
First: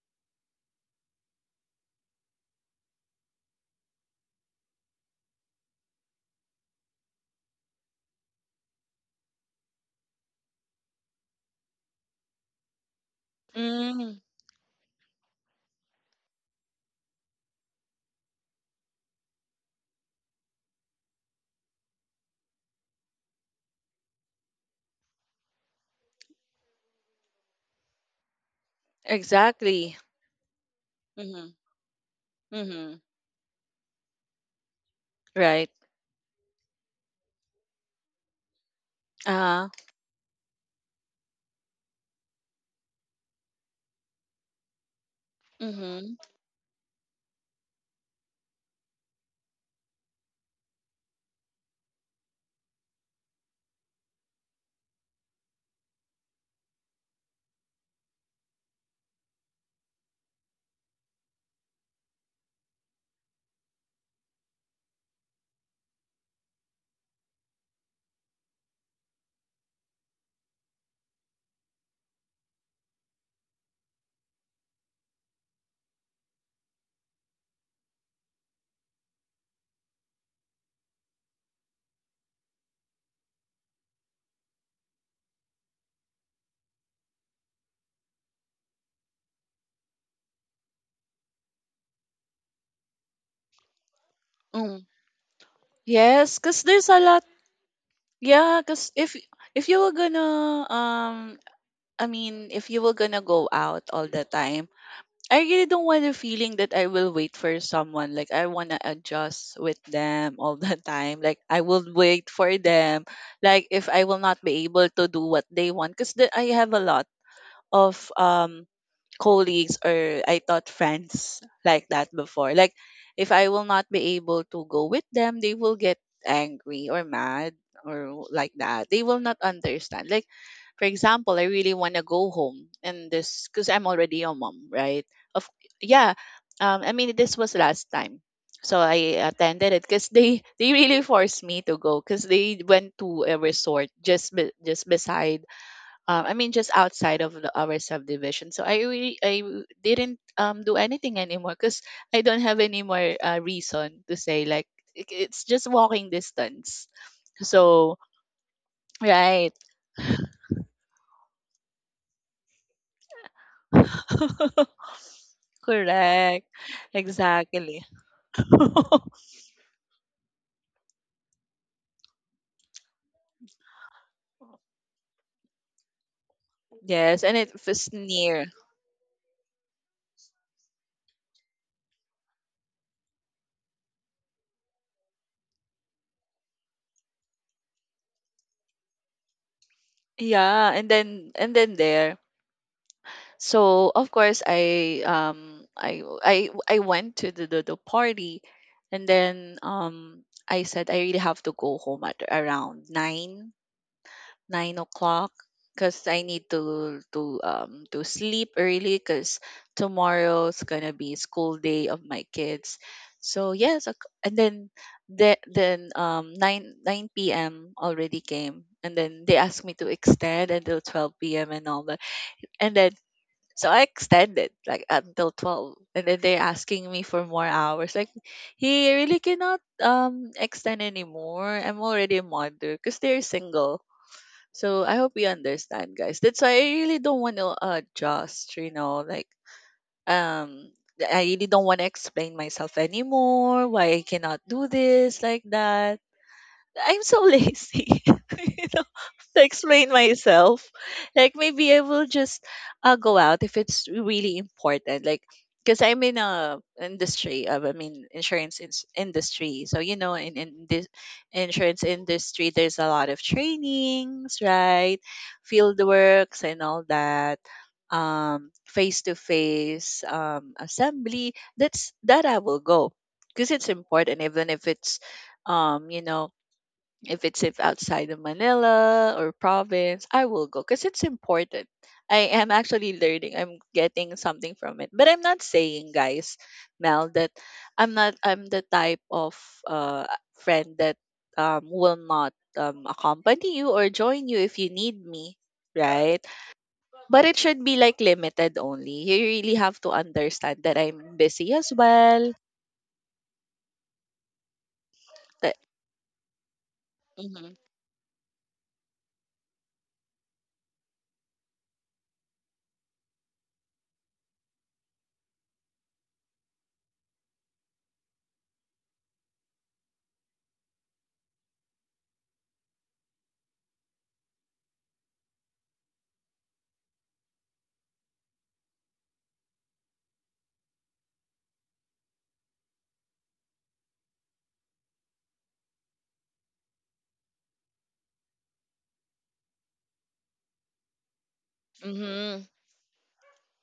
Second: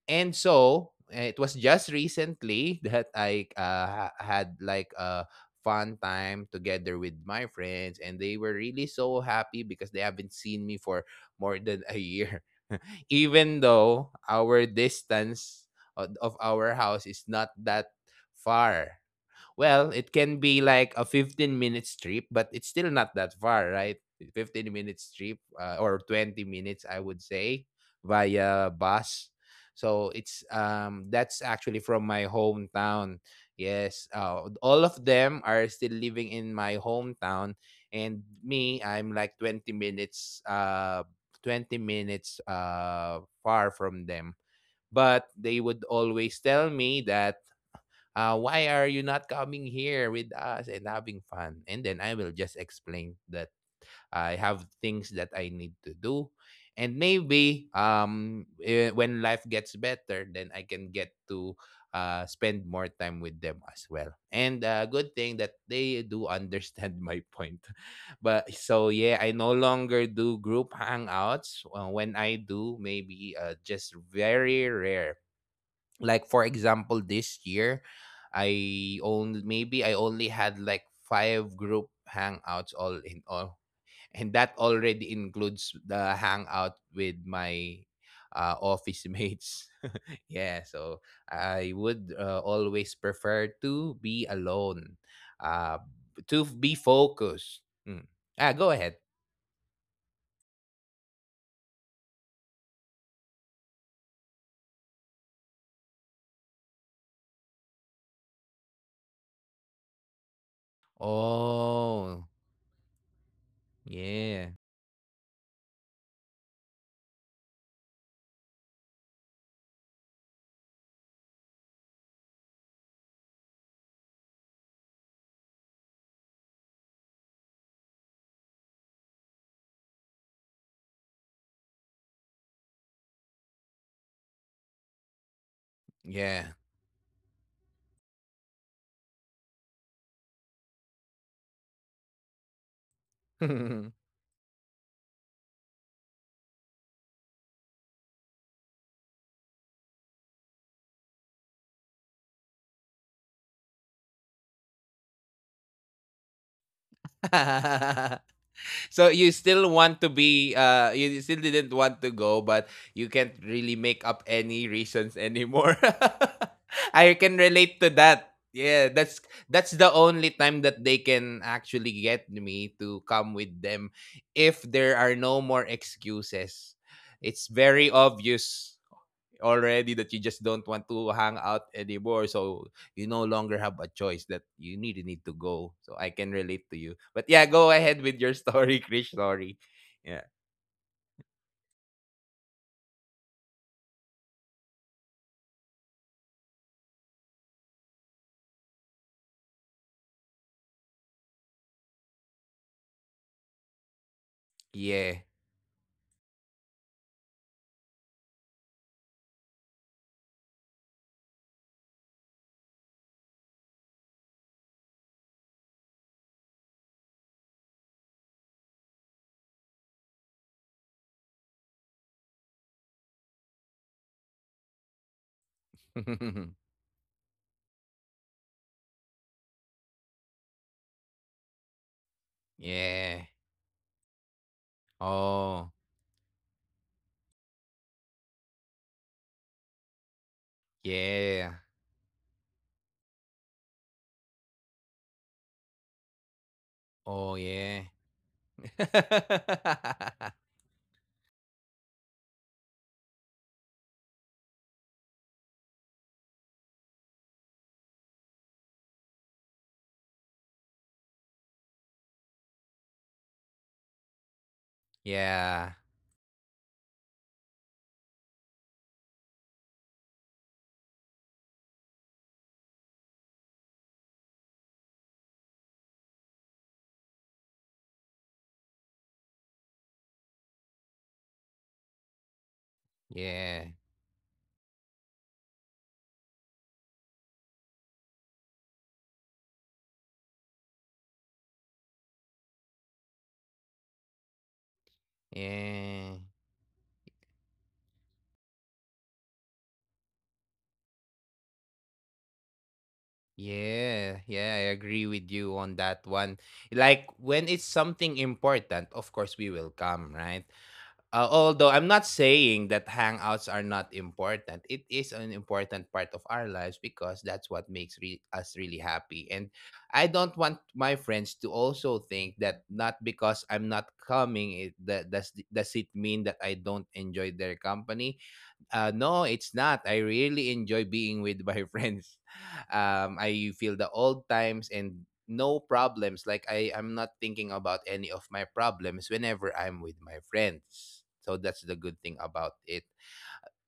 And it was just recently that I had like a fun time together with my friends, and they were really so happy because they haven't seen me for more than a year, even though
Mm,
our distance of our house is not that far. Well, it can be like a 15 minutes trip, but it's still not that far, right? 15 minutes trip or 20 minutes, I would say, via bus.
exactly.
So it's that's
Mm-hmm.
actually from my
Mm-hmm.
hometown. Yes, all of them are
Right.
still living in my hometown, and me, I'm like
Uh,
20 minutes far from them. But they would
mm-hmm.
always tell me that, why are you not coming here with us and having fun? And then I will just explain that I have things that I need to do. And maybe when life gets better, then I can get to spend more time with them as well. And good thing that they do understand my point. But so yeah, I no longer do group hangouts. When I do, maybe just very rare, like for example this year, I only had like 5 group hangouts all in all, and that already includes the hangout with my office mates. Yeah, so I would always prefer to be
Mm.
alone, uh
Yes, because
be
there's a lot.
focused. Mm. Ah,
Yeah,
go
because
ahead.
if you were gonna I mean, if you were gonna go out all the time, I really don't want the feeling that I will wait for someone. Like I wanna adjust with them all the time. Like I will
Oh
wait for them. Like if I will not
yeah,
be able to do what they want, because I have a lot of colleagues or I thought friends like that before. Like if I will not be able to go with them, they will get angry or mad or like that. They will not understand. Like for example, I really want to go home and this because I'm already a mom, right? Of yeah,
yeah.
I mean this was last time, so I attended it because they really forced me to go because they went to a resort just beside I mean, just outside of our subdivision. So I really, I w- didn't do anything anymore because I don't have any more reason to say like it's just walking distance. So
So you
right,
still want to be you still didn't want to go, but you can't really make up any reasons anymore.
correct,
I can relate to
exactly.
that. Yeah, that's the only time that they can actually get me to come with them, if there are no more excuses.
Yes, and
It's
it
very
was near.
obvious already that you just don't want to hang out anymore. So you no longer have a choice that you need to go. So I can relate to you. But yeah, go ahead with your story, Krish. Sorry. Yeah.
Yeah, and then there. So of course I went to the party and then I said I really have to go home at around nine o'clock
Yeah.
because I need to sleep early because tomorrow's gonna be school day of my kids. So yes, and then then nine p.m. already came and then they asked me to extend until 12 p.m. and all that, and then so I extended like until 12 and then they're asking me for more hours. Like he really cannot extend anymore. I'm already a mother because they're
yeah.
single. So I hope you
Oh.
understand, guys. That's why I really don't want to adjust, you know, like um I really
Yeah.
don't want to explain myself anymore, why I cannot do this like that. I'm so
Oh yeah.
lazy. to explain myself. Like maybe I will just go out if it's really important. Like because I'm in a industry of, I mean, insurance industry. So you know, in this insurance industry there's a lot of trainings, right?
yeah.
Field works and all that. Face to face assembly. That's that I will go because it's important, even if it's um you know if it's if outside of Manila or province, I will go because it's important. I am actually learning. I'm
Yeah.
getting something from it. But I'm not saying, guys, Mel, that I'm not I'm the type of uh friend that will not accompany you or join you if you need me.
Yeah.
Right? But it should be like limited only. You really have to understand that I'm busy as well.
Yeah, yeah, I agree with you
That,
on that one. Like when
mm-hmm,
it's something important, of course we will come, right? Although I'm not saying that hangouts are not important, it is an important part of our lives because that's what makes us really happy. And I don't want my friends to also think that not because I'm not coming, it that does it mean that I don't enjoy their company? No, it's not. I really enjoy being with my friends. I feel the old times and no problems. Like I'm not thinking about any of my problems whenever I'm with my friends. So that's the good thing
mm-hmm,
about it.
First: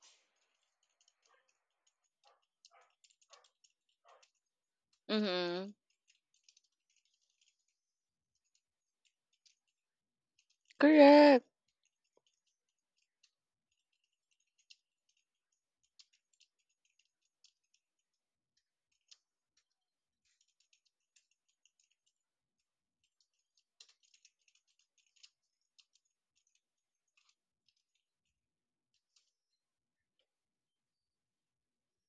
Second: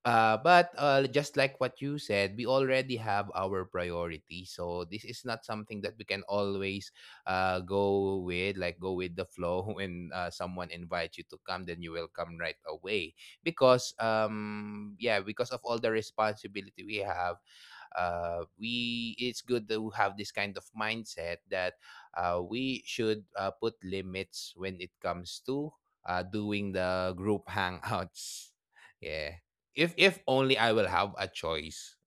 But Just like what you said, we already have our priority. So this is not
mm-hmm.
something that we can always go with, like go with the flow. When someone invites you to
Correct.
come, then you will come right away because yeah, because of all the responsibility we have, we it's good to have this kind of mindset that we should put limits when it comes to doing the group hangouts. Yeah. If only I will have a choice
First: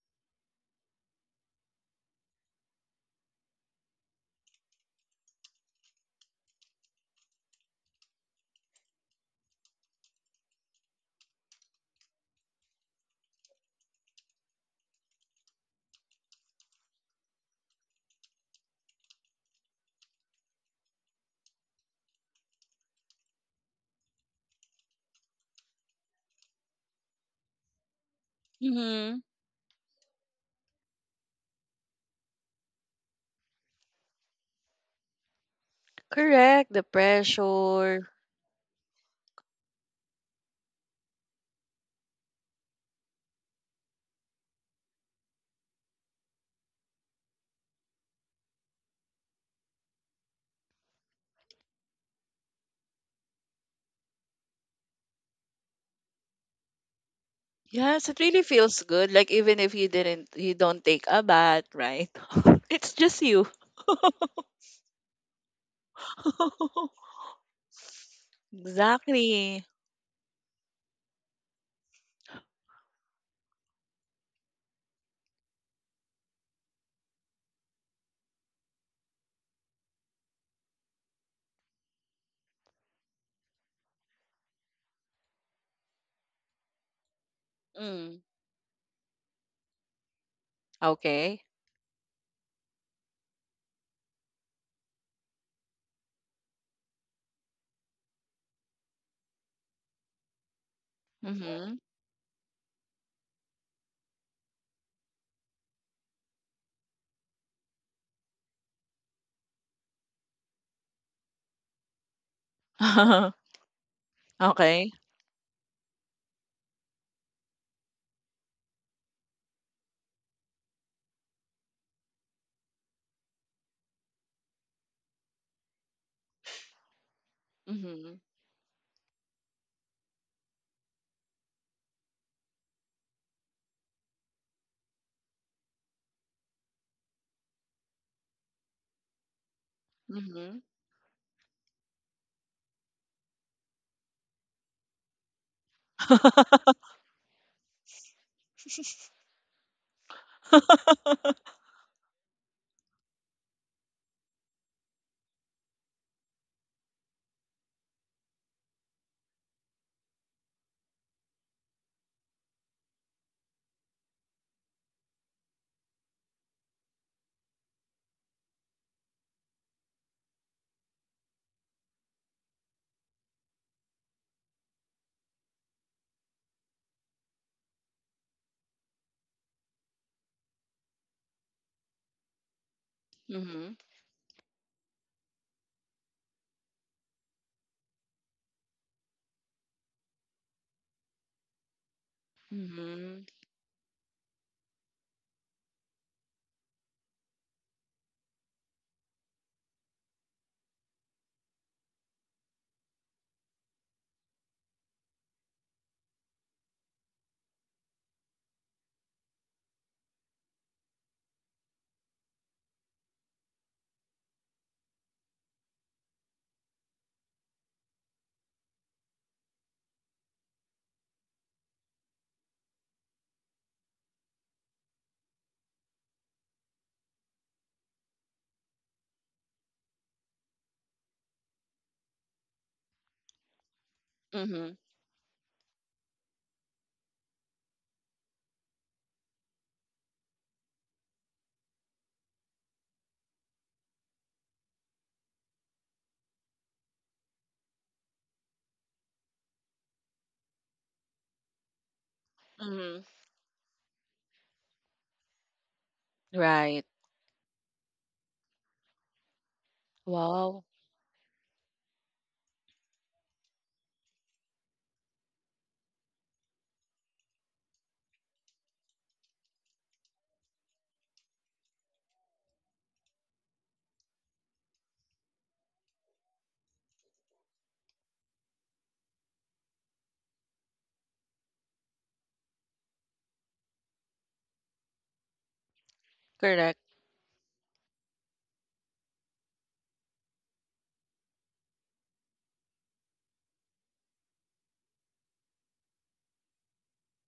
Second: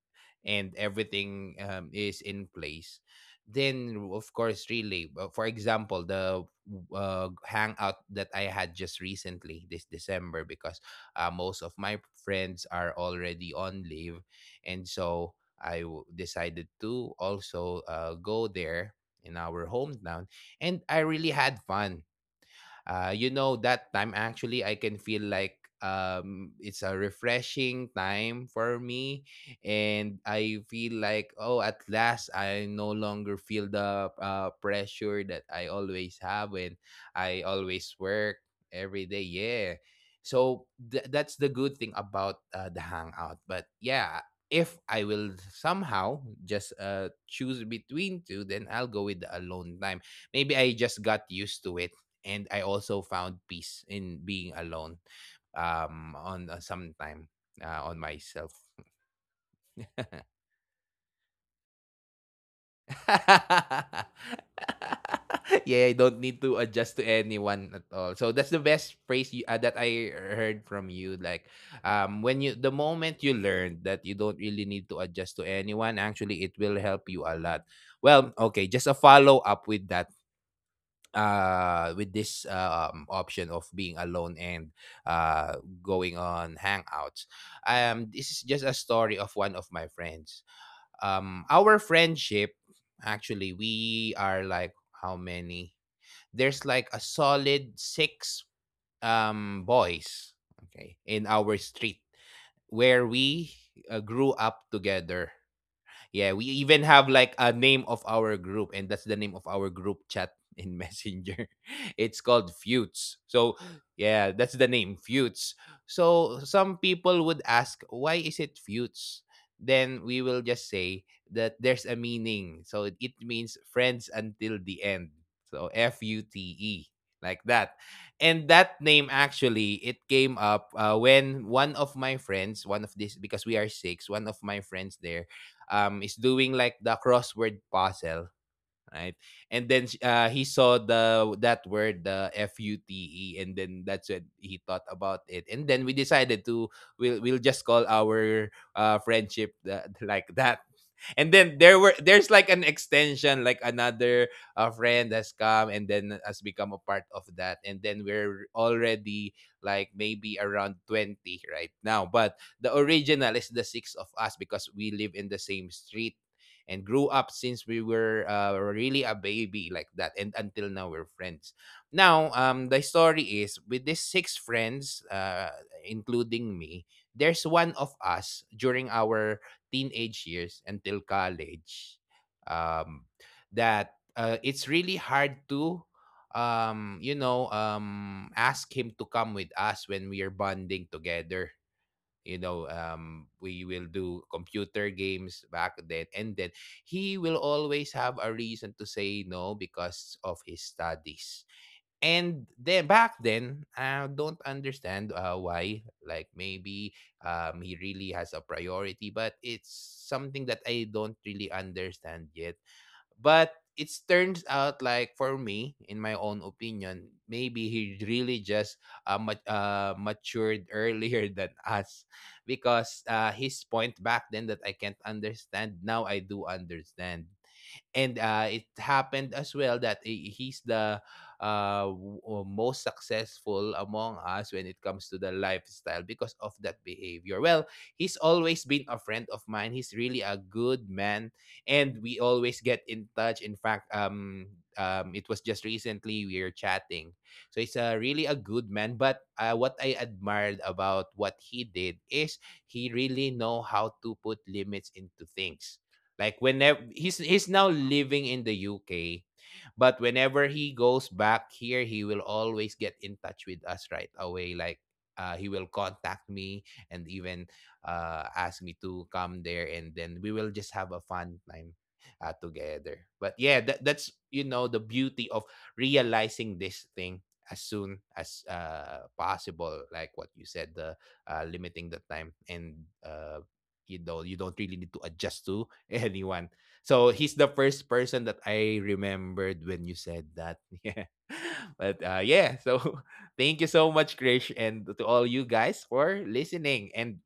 and everything is in place, then of course really, for example, the hangout that I had just recently this December, because most of my friends are already on leave, and so decided to also go there in our hometown. And I really had fun. That time, actually, I can feel like it's a refreshing time for
Mm-hmm.
me, and I feel like, oh, at last I no longer feel the pressure that I always have
Correct, the
when I
pressure.
always work every day. Yeah. So that's the good thing about the hangout. But yeah, if I will somehow just choose between two, then I'll go with the alone time. Maybe I just got used to it, and I also found peace in being alone, on some time on
Yes, it really
myself.
feels good. Like even if you don't take a bath, right? It's just you.
Yeah, I don't need to adjust to anyone at all. So that's the best phrase
Exactly.
that I heard from you. Like, when you, the moment you learn that you don't really need to adjust to anyone, actually, it will help you a lot. Well, okay, just a follow up with that. With this option of being alone and uh going on hangouts.
Mm.
This is just a story of one of my friends.
Okay.
Our friendship, actually we are like, how many? There's like a solid six boys, okay, in our
Mm-hmm.
street, where we grew up together. Yeah, we even have like a name of our group, and that's the name of our group chat in Messenger. It's called Feuds. So, yeah, that's the
Okay.
name, Feuds. So, some people would ask, why is it Feuds? Then we will just say that there's a meaning. So, it means friends until the end. So, FUTE, like that.
Mm-hmm.
And that name actually, it came up when one of my friends, one of this, because we are six, one of my friends there is doing like the crossword puzzle, right? And then he
Mm-hmm.
saw the that word, the f-u-t-e, and then that's when he thought about it, and then we decided to, we'll just call our friendship that, like that. And then there were, there's like an extension, like another friend has come and then has become a part of that, and then we're already like maybe around 20 right now. But the original is the six of us because we live in the same street and grew up since we were really a baby, like that. And until now we're friends. Now the story is, with these six friends, including me, there's one of us during our teenage years until college, um,
Mm-hmm.
that it's really hard to, ask him to come with us when we are bonding together. You know,
Mm-hmm.
we will do computer games back then, and then he will always have a reason to say no because of his studies. And then back then I don't understand why, like maybe he really has a priority, but it's something that I don't really understand yet. But it turns out, like for me in my own opinion, maybe he really just matured earlier than us, because his point back then that I can't understand, now I do understand. And it happened as well that he's the most successful among us when
Mm-hmm.
it comes to the lifestyle because of that behavior. Well, he's always been a friend of mine. He's really a good man, and we always get in touch. In fact, it was just recently we were chatting, so he's a really a good man. But what I admired about what he did is he
Mm-hmm.
really know how to put limits into things. Like whenever
Right.
he's now living in the UK, but whenever
Wow.
he goes back here, he will always get in touch with us right away. Like he will contact me and even ask me to come there, and then we will just have a fun time together. But yeah, that, that's, you know, the beauty of realizing this thing as soon as possible. Like what you said, the limiting the time, and you know, you don't really need to adjust to anyone.
Correct.
So he's the first person that I remembered when you said that. Yeah. But yeah, so thank you so much, Krish, and to all you guys for listening. And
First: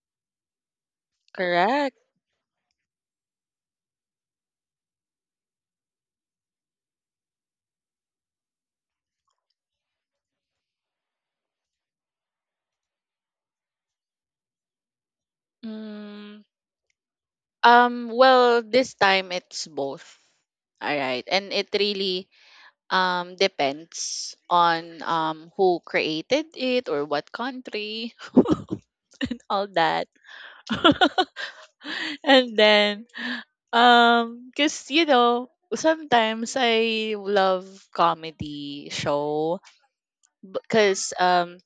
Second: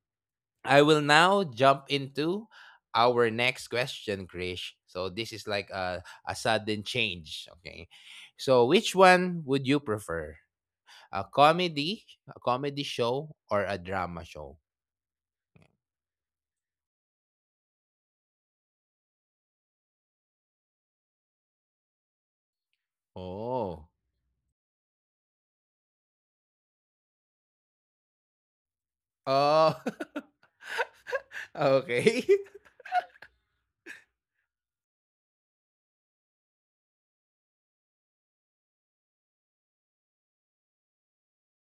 I will now jump
Correct.
into our next question, Krish. So this is like a sudden change, okay? So which one would you prefer, a comedy, a comedy show or a drama show?
Mm. Well, this time it's both. All right. And it really
Oh.
depends on who created it or what country and all
Oh.
that.
Okay.
And then because, you know, sometimes I love comedy show because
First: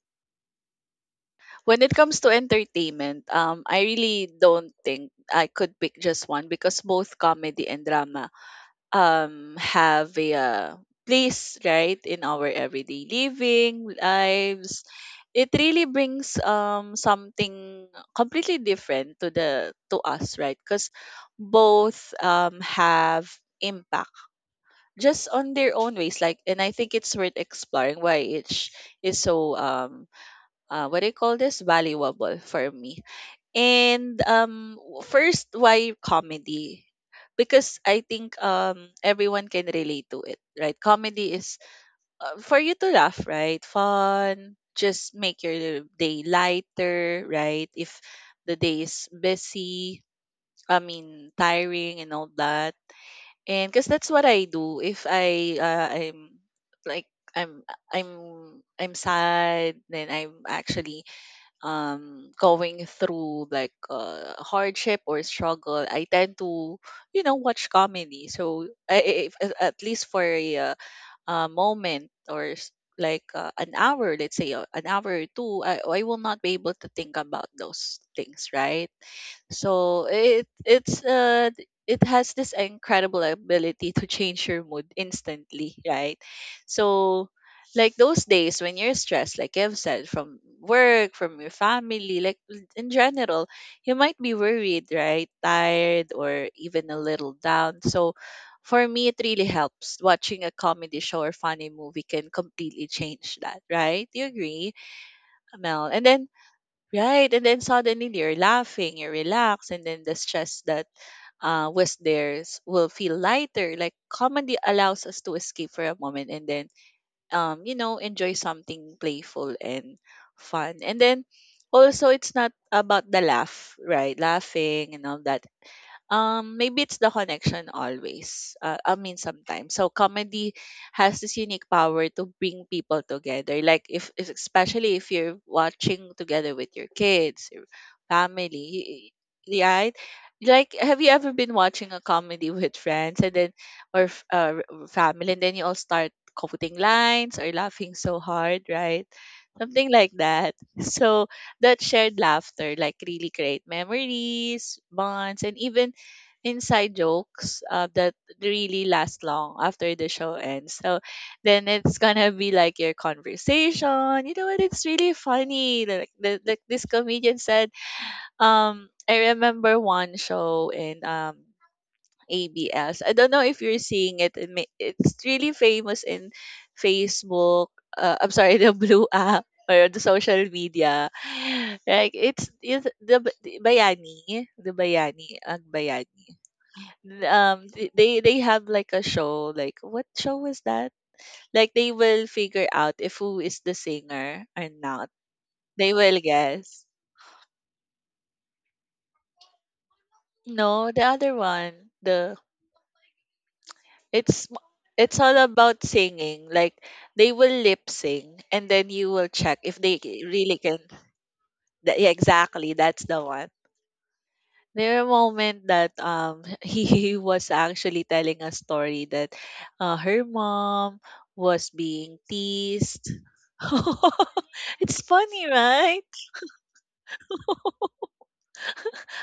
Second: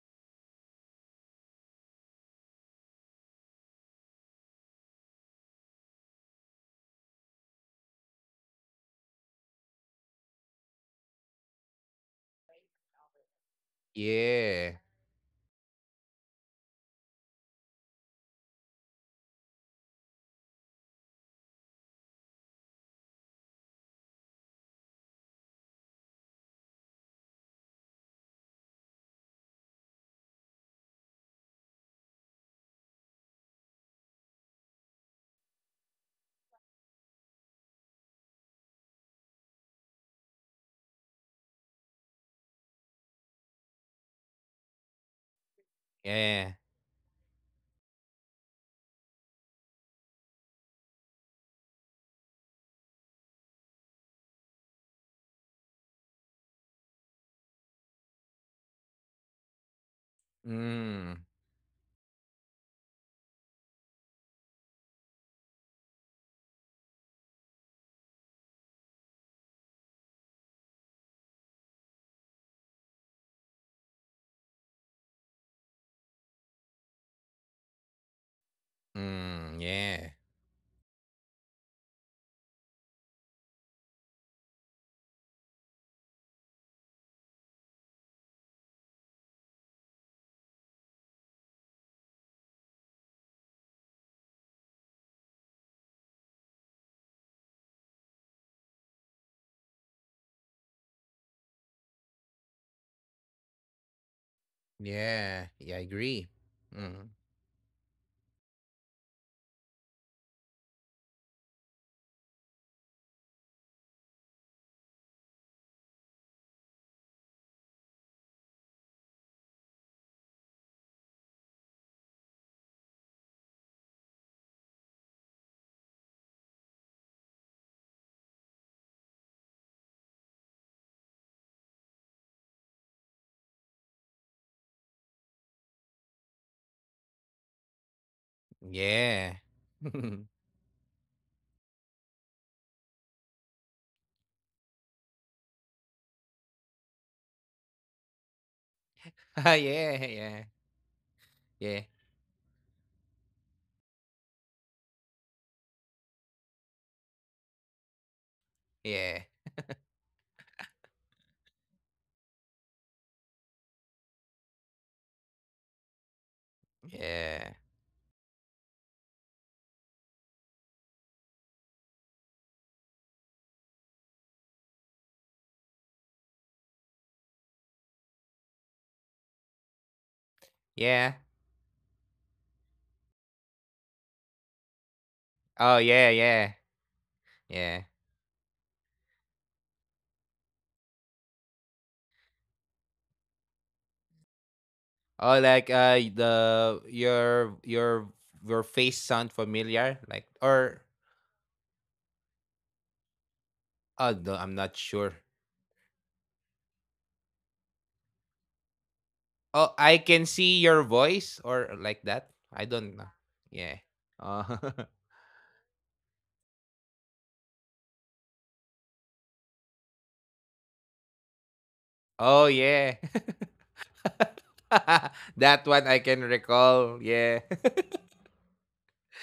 when it comes to entertainment, I really don't think I could pick just one, because both comedy and drama have a place, right, in our everyday living
Yeah.
lives. It really brings something completely different to the to us, right? Because both have impact just on their own ways. Like, and I think it's worth exploring why each is so what do you call this, valuable for me. And first, why comedy? Because I think everyone can relate to it, right? Comedy is for you to laugh, right? Fun, just make your day
Yeah.
lighter, right? If the day is busy, I mean tiring and all that. And cuz that's what I do if I'm like I'm I'm I'm sad, then I'm actually
Mm.
going through like hardship or struggle, I tend to, you know, watch comedy. So if at least for a moment like an hour, let's say an hour or two, I will not be able to think about those things, right?
Mm.
So
Yeah.
it has this incredible ability to change your mood instantly, right? So like those days when you're stressed, like I've said, from work, from your family, like in general, you might be worried, right? Tired or even a little down. So for me, it really helps. Watching a comedy show or funny movie can completely change that, right? You agree,
Yeah. Yeah. I
Mel? And
agree.
then
Mm.
right. And then suddenly you're laughing, you're relaxed, and then the stress that will feel lighter. Like comedy allows us to escape for a moment and then, you know, enjoy something playful and fun. And then also, it's not about the laugh, right? Laughing and all that. Maybe it's the connection always. I mean, sometimes. So comedy has this unique power to bring people together. Like if especially if you're watching together with your kids, your family,
Yeah.
right? Like, have you ever been watching a comedy with friends and then or family, and then you all start quoting lines or laughing so hard, right?
Ah,
Something
yeah.
like
Yeah.
that. So
Yeah.
that shared laughter like really create memories, bonds, and even inside jokes that really
Yeah.
last long after the show ends. So then it's gonna be like your conversation. You know what? It's really funny. Like like this comedian
Yeah.
said, I remember one show in ABS. I don't know if you're seeing it. It may, it's really famous in Facebook. I'm sorry, the blue app or the social media.
Yeah.
Like it's the bayani, ang
Oh yeah.
bayani
Yeah. Yeah.
they have like a show. Like what show was that? Like they will figure out if who is the singer or not.
Oh, like
They will
the
guess.
your face sound familiar? Like or,
No, the other one,
oh no,
it's
I'm
m-
not sure.
it's all about singing. Like they will lip sing and then you will check
Oh,
if
I can
really
see
can.
your voice or like
Yeah,
that. I
exactly,
don't
that's
know.
the one.
Yeah. Oh.
There a moment that he was actually telling a story that her mom was being
Oh, yeah.
teased. It's funny,
That one I
right?
can recall, yeah.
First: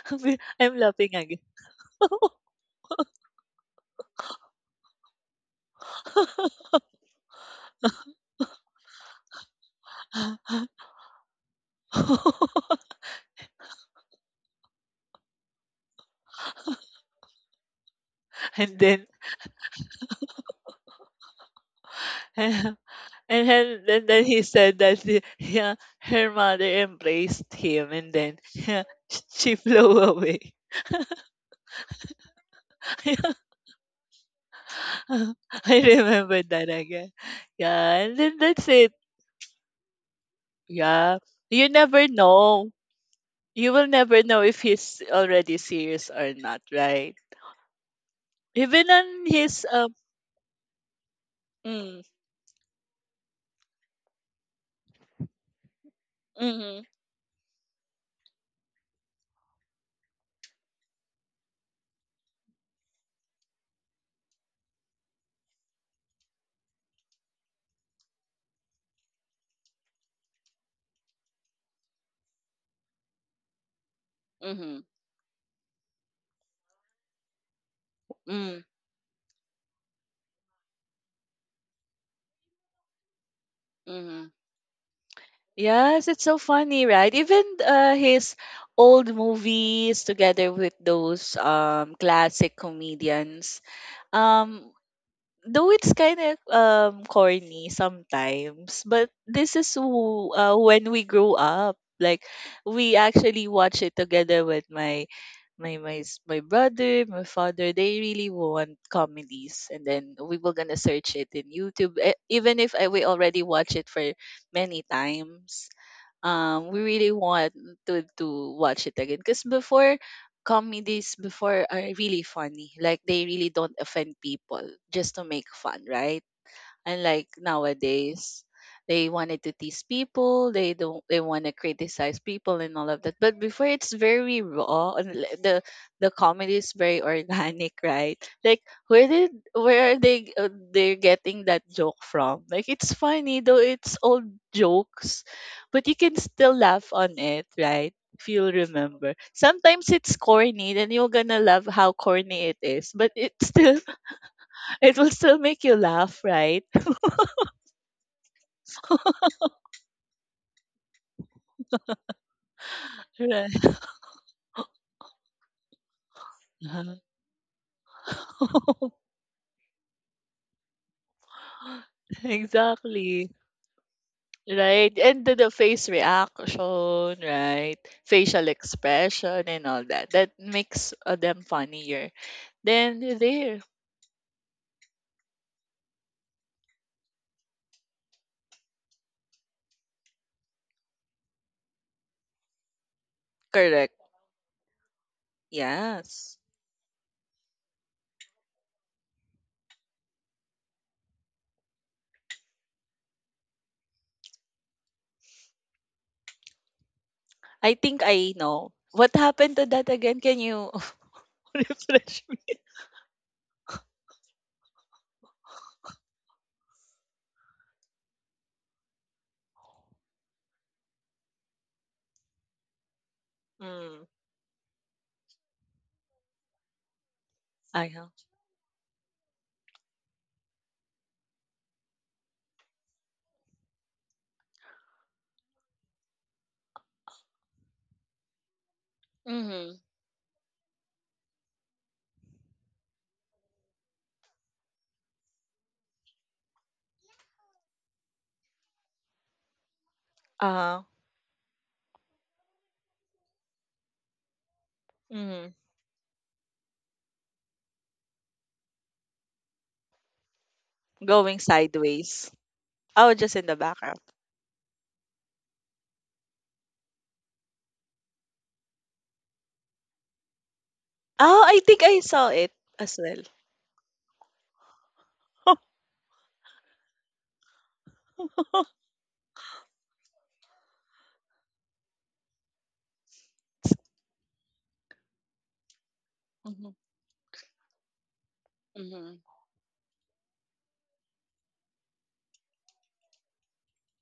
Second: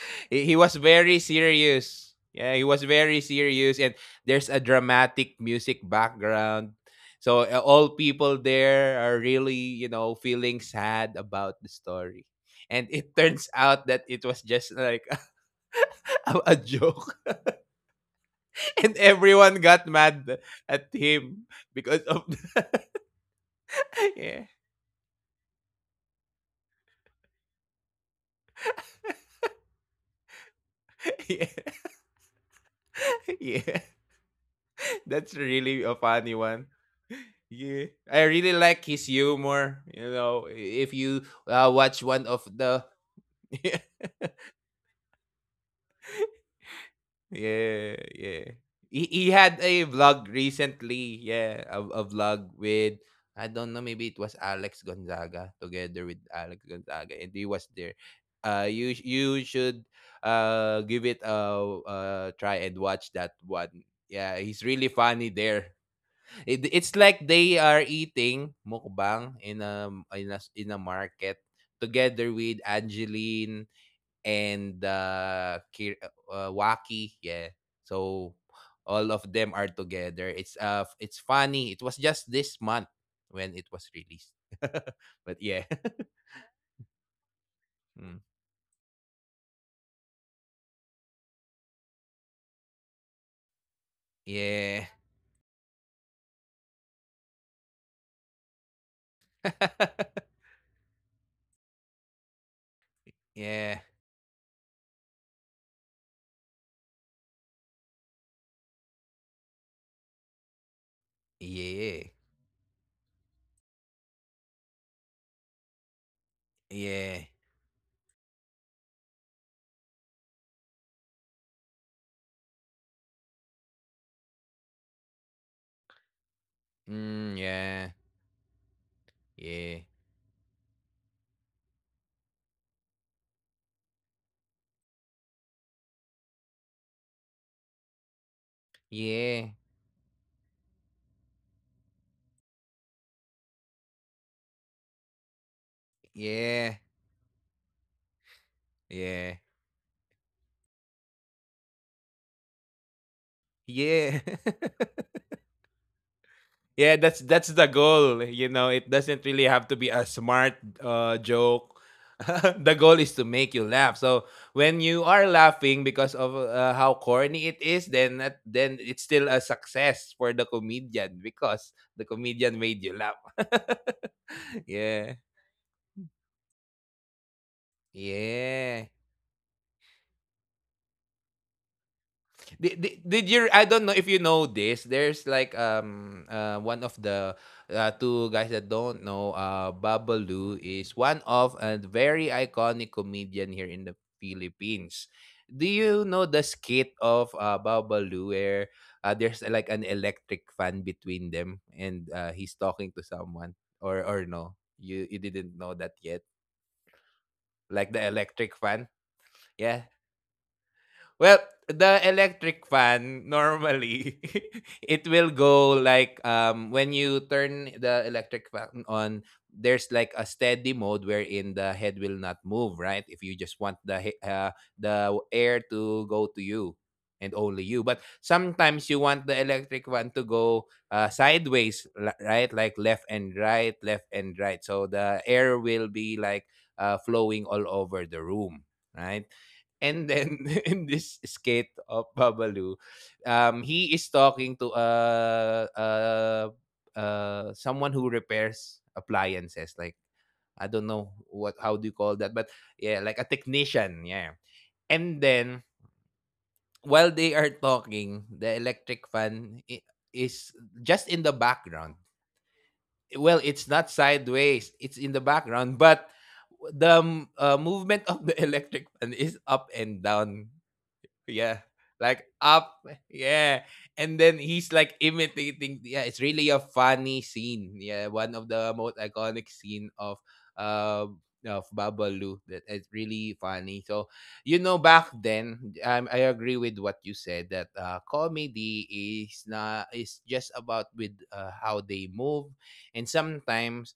He was
I'm laughing
very
again.
serious. Yeah, he was very serious, and there's a dramatic music background. So, all people there are really, you know, feeling sad about the story. And it turns out that it was just like a joke
And
and
then
everyone got mad at him because of the
and then and then he
yeah.
said that yeah, her mother embraced him, and then yeah, she flew away.
Yeah. Yeah. That's
I
really a funny
remember that
one.
again.
Yeah,
Yeah, and
I
then
really
that's
like
it.
his humor. You know, if
Yeah.
you
You
watch
never
one of
know.
the,
You will never know if he's already serious or not, right?
yeah, yeah,
Even on
he had
his
a vlog recently. Yeah, a
mm,
vlog with, I don't know, maybe it was Alex Gonzaga, together with Alex
mm-hmm.
Gonzaga, and he was there. You should give it a try and watch that one. Yeah, he's really funny there. It's like they are eating mukbang in a, in a market, together with Angeline and
Mm-hmm.
Waki. Yeah. So
Mm.
all of them are together. It's funny. It was just this month when it was released.
Mhm.
But yeah.
Yes, it's so funny, right? Even
Mm.
his old movies together with those classic comedians. Um
Yeah.
though it's kind of corny sometimes, but this is who when we grow up. Like we actually
Yeah.
watch it together with my brother, my father. They really want comedies, and then we were gonna search it in YouTube.
Yeah.
Even if we already watch it for many times, we really
Yeah.
want to watch it again, because before comedies before are really funny, like they really don't offend people just to make fun, right? Unlike
Mm, yeah.
nowadays, they wanted to
Yeah.
tease people, they don't they want to criticize people and all of that. But before it's very raw and the comedy is very organic, right? Like
Yeah.
where are they're getting that joke from? Like it's funny, though it's old jokes, but you can still
Yeah.
laugh on it, right? If you'll remember.
Yeah.
Sometimes it's corny, then you're gonna love how corny it is, but it still
Yeah.
it will still make you laugh, right?
Yeah, that's the goal. You know, it doesn't really have to be a smart joke. The goal is to make you laugh. So when you are laughing because of how corny it is, then that, then
Uh-huh.
it's still a success for the comedian, because the comedian made you laugh.
Exactly. Right.
Yeah.
And the face reaction, right? Facial
Yeah.
expression and all that. That makes them funnier. Then
Did you,
there.
I don't know if you know this. There's like one of the two guys that don't know, uh, Babalu is one of a very iconic comedian here in the
Correct.
Philippines. Do you know
Yes.
the skit of Babalu where there's like an electric fan between them, and he's talking to someone or no? You didn't know that yet.
I
Like
think
the
I
electric
know.
fan?
What happened to
Yeah.
that again? Can you
Well, the
refresh me?
electric fan normally it will go like when you turn the electric fan on there's like a steady mode wherein the head will not move, right? If you just want the
Mm,
the air to go to you and only you,
I
but
know.
sometimes you want the electric fan to go sideways, right, like left and right, left and right, so the air will be like flowing all over the room, right?
Mm-hmm.
And then in this skit of Babalu, he is talking to someone who repairs appliances. Like, I
Uh,
don't know what, how do you call that? But yeah, like a technician. Yeah, and
mm,
then while they are talking, the electric is just in the
going
background.
sideways. Oh, just
Well,
in the
it's not
background.
sideways; it's in the background, but the movement of the electric fan is up and down,
Oh, I
yeah,
think I
like
saw it
up,
as well.
yeah, and then he's like imitating, yeah, it's really a funny scene, yeah, one of the most iconic scene uh of Babalu, that it's really funny. So you know, back then, I agree with what you said that comedy
Mhm.
is not is just about with how they move. And sometimes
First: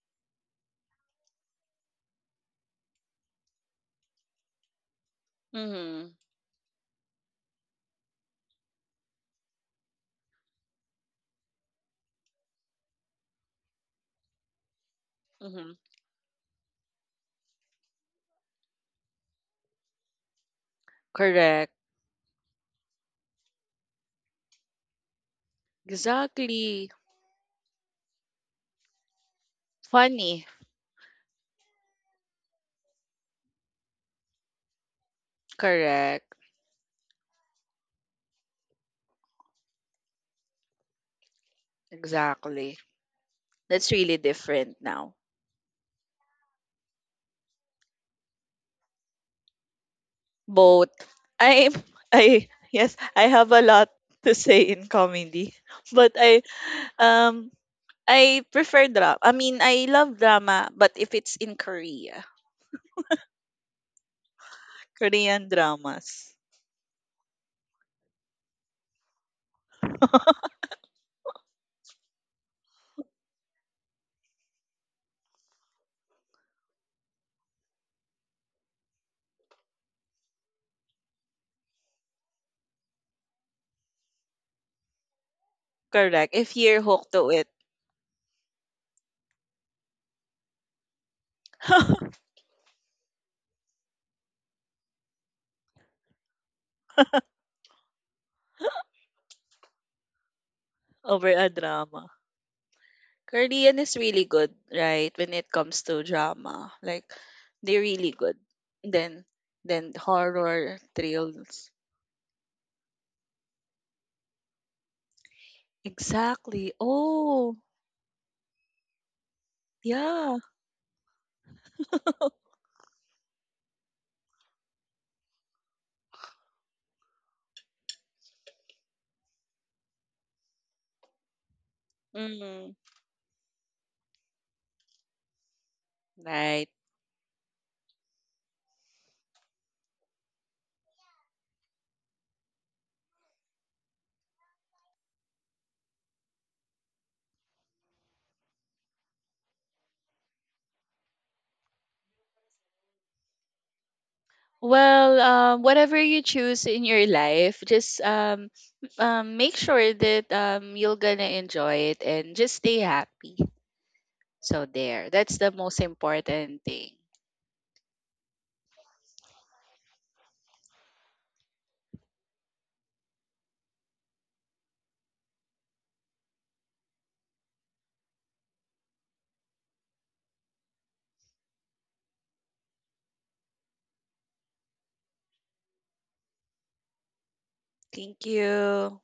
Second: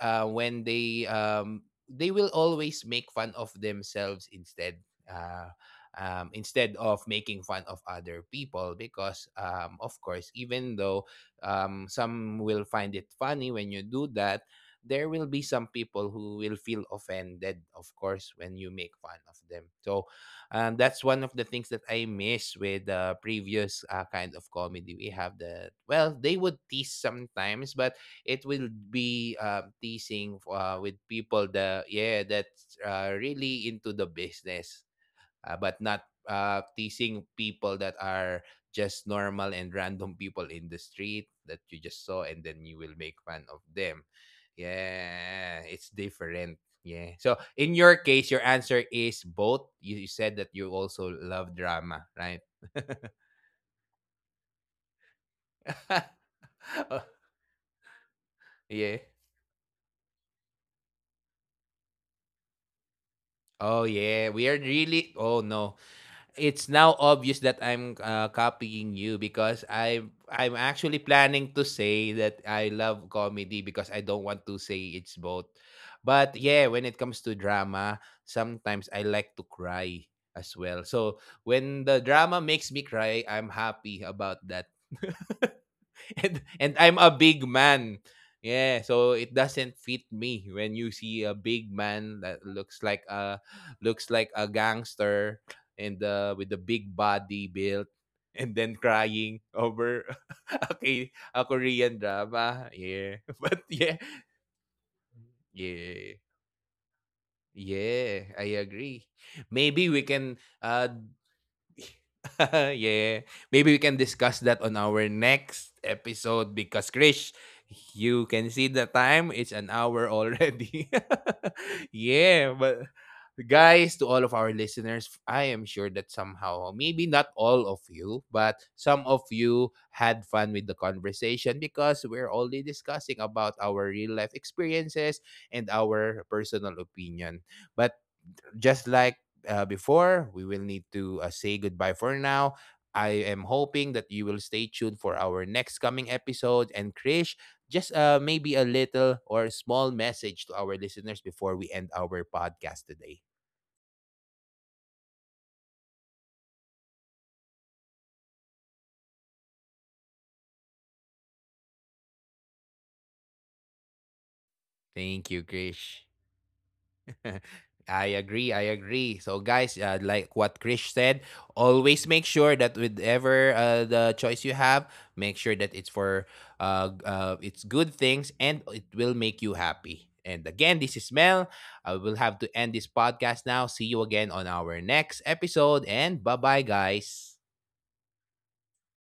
when they will always make fun of themselves instead, uh,
Mhm,
instead of making fun of other people, because of course, even though some will find it funny when you do that, there will be some
mhm.
people who will feel offended, of course, when you make fun of them. So that's one of the
Correct.
things that I miss with the previous kind of comedy we have, that well, they would
Exactly.
tease sometimes, but it will be teasing
Funny.
with people, the, yeah, that's really into the business, but not
Correct.
teasing people that are just normal and random people in the street that you just saw and then you
Exactly.
will make fun of
That's
them.
really different now.
Yeah, it's different. Yeah, so in your case, your answer is both. You said that you
Both.
also love
I
drama, right?
I yes, I have a lot to say in comedy. But
Oh,
um I prefer
yeah.
drama. I mean, I love drama, but if it's in Korea,
Oh yeah, we are really, oh
Korean
no,
dramas.
it's now obvious that I'm copying you, because I'm I'm actually planning to say that I love comedy because I don't want to say it's both. But yeah, when it comes to drama, sometimes I like to cry as well. So when the drama makes me cry, I'm happy about that.
Correct. If
And
you're
I'm a
hooked to
big
it
man. Yeah, so it doesn't fit me when you see a big man that looks like a, looks like a gangster and with a big body built and then crying over okay,
over
a
a
Korean
drama.
drama. Yeah, but
Korean
yeah,
is really good, right? When it comes to
yeah,
drama, like they're really
yeah.
good.
I agree.
Then,
Maybe
then
we can
horror, thrills.
yeah. Maybe we can discuss that on our next episode,
Exactly.
because Krish,
Oh,
you can see the time. It's an hour
yeah.
already. Yeah, but guys, to all of our listeners, I am sure that somehow, maybe not all of you, but some of you had fun with the conversation, because we're only
Mm,
discussing about our real life experiences and our
right.
personal opinion. But just like before, we will need to say goodbye for now. I am hoping that you will stay tuned for our next coming episode. And Krish, just maybe a little or small message to our listeners before we end our podcast today.
Well, whatever you choose in your life, just make sure that you're gonna enjoy it and just stay happy. So there,
Thank
that's
you,
the most
Krish.
important thing.
I agree. I agree. So, guys, like what Krish said, always make sure that whatever the choice you have, make sure that it's for it's good things, and it will make you happy. And again, this is Mel. I will have to end this podcast now. See you again on our next episode. And bye bye, guys.
Thank you.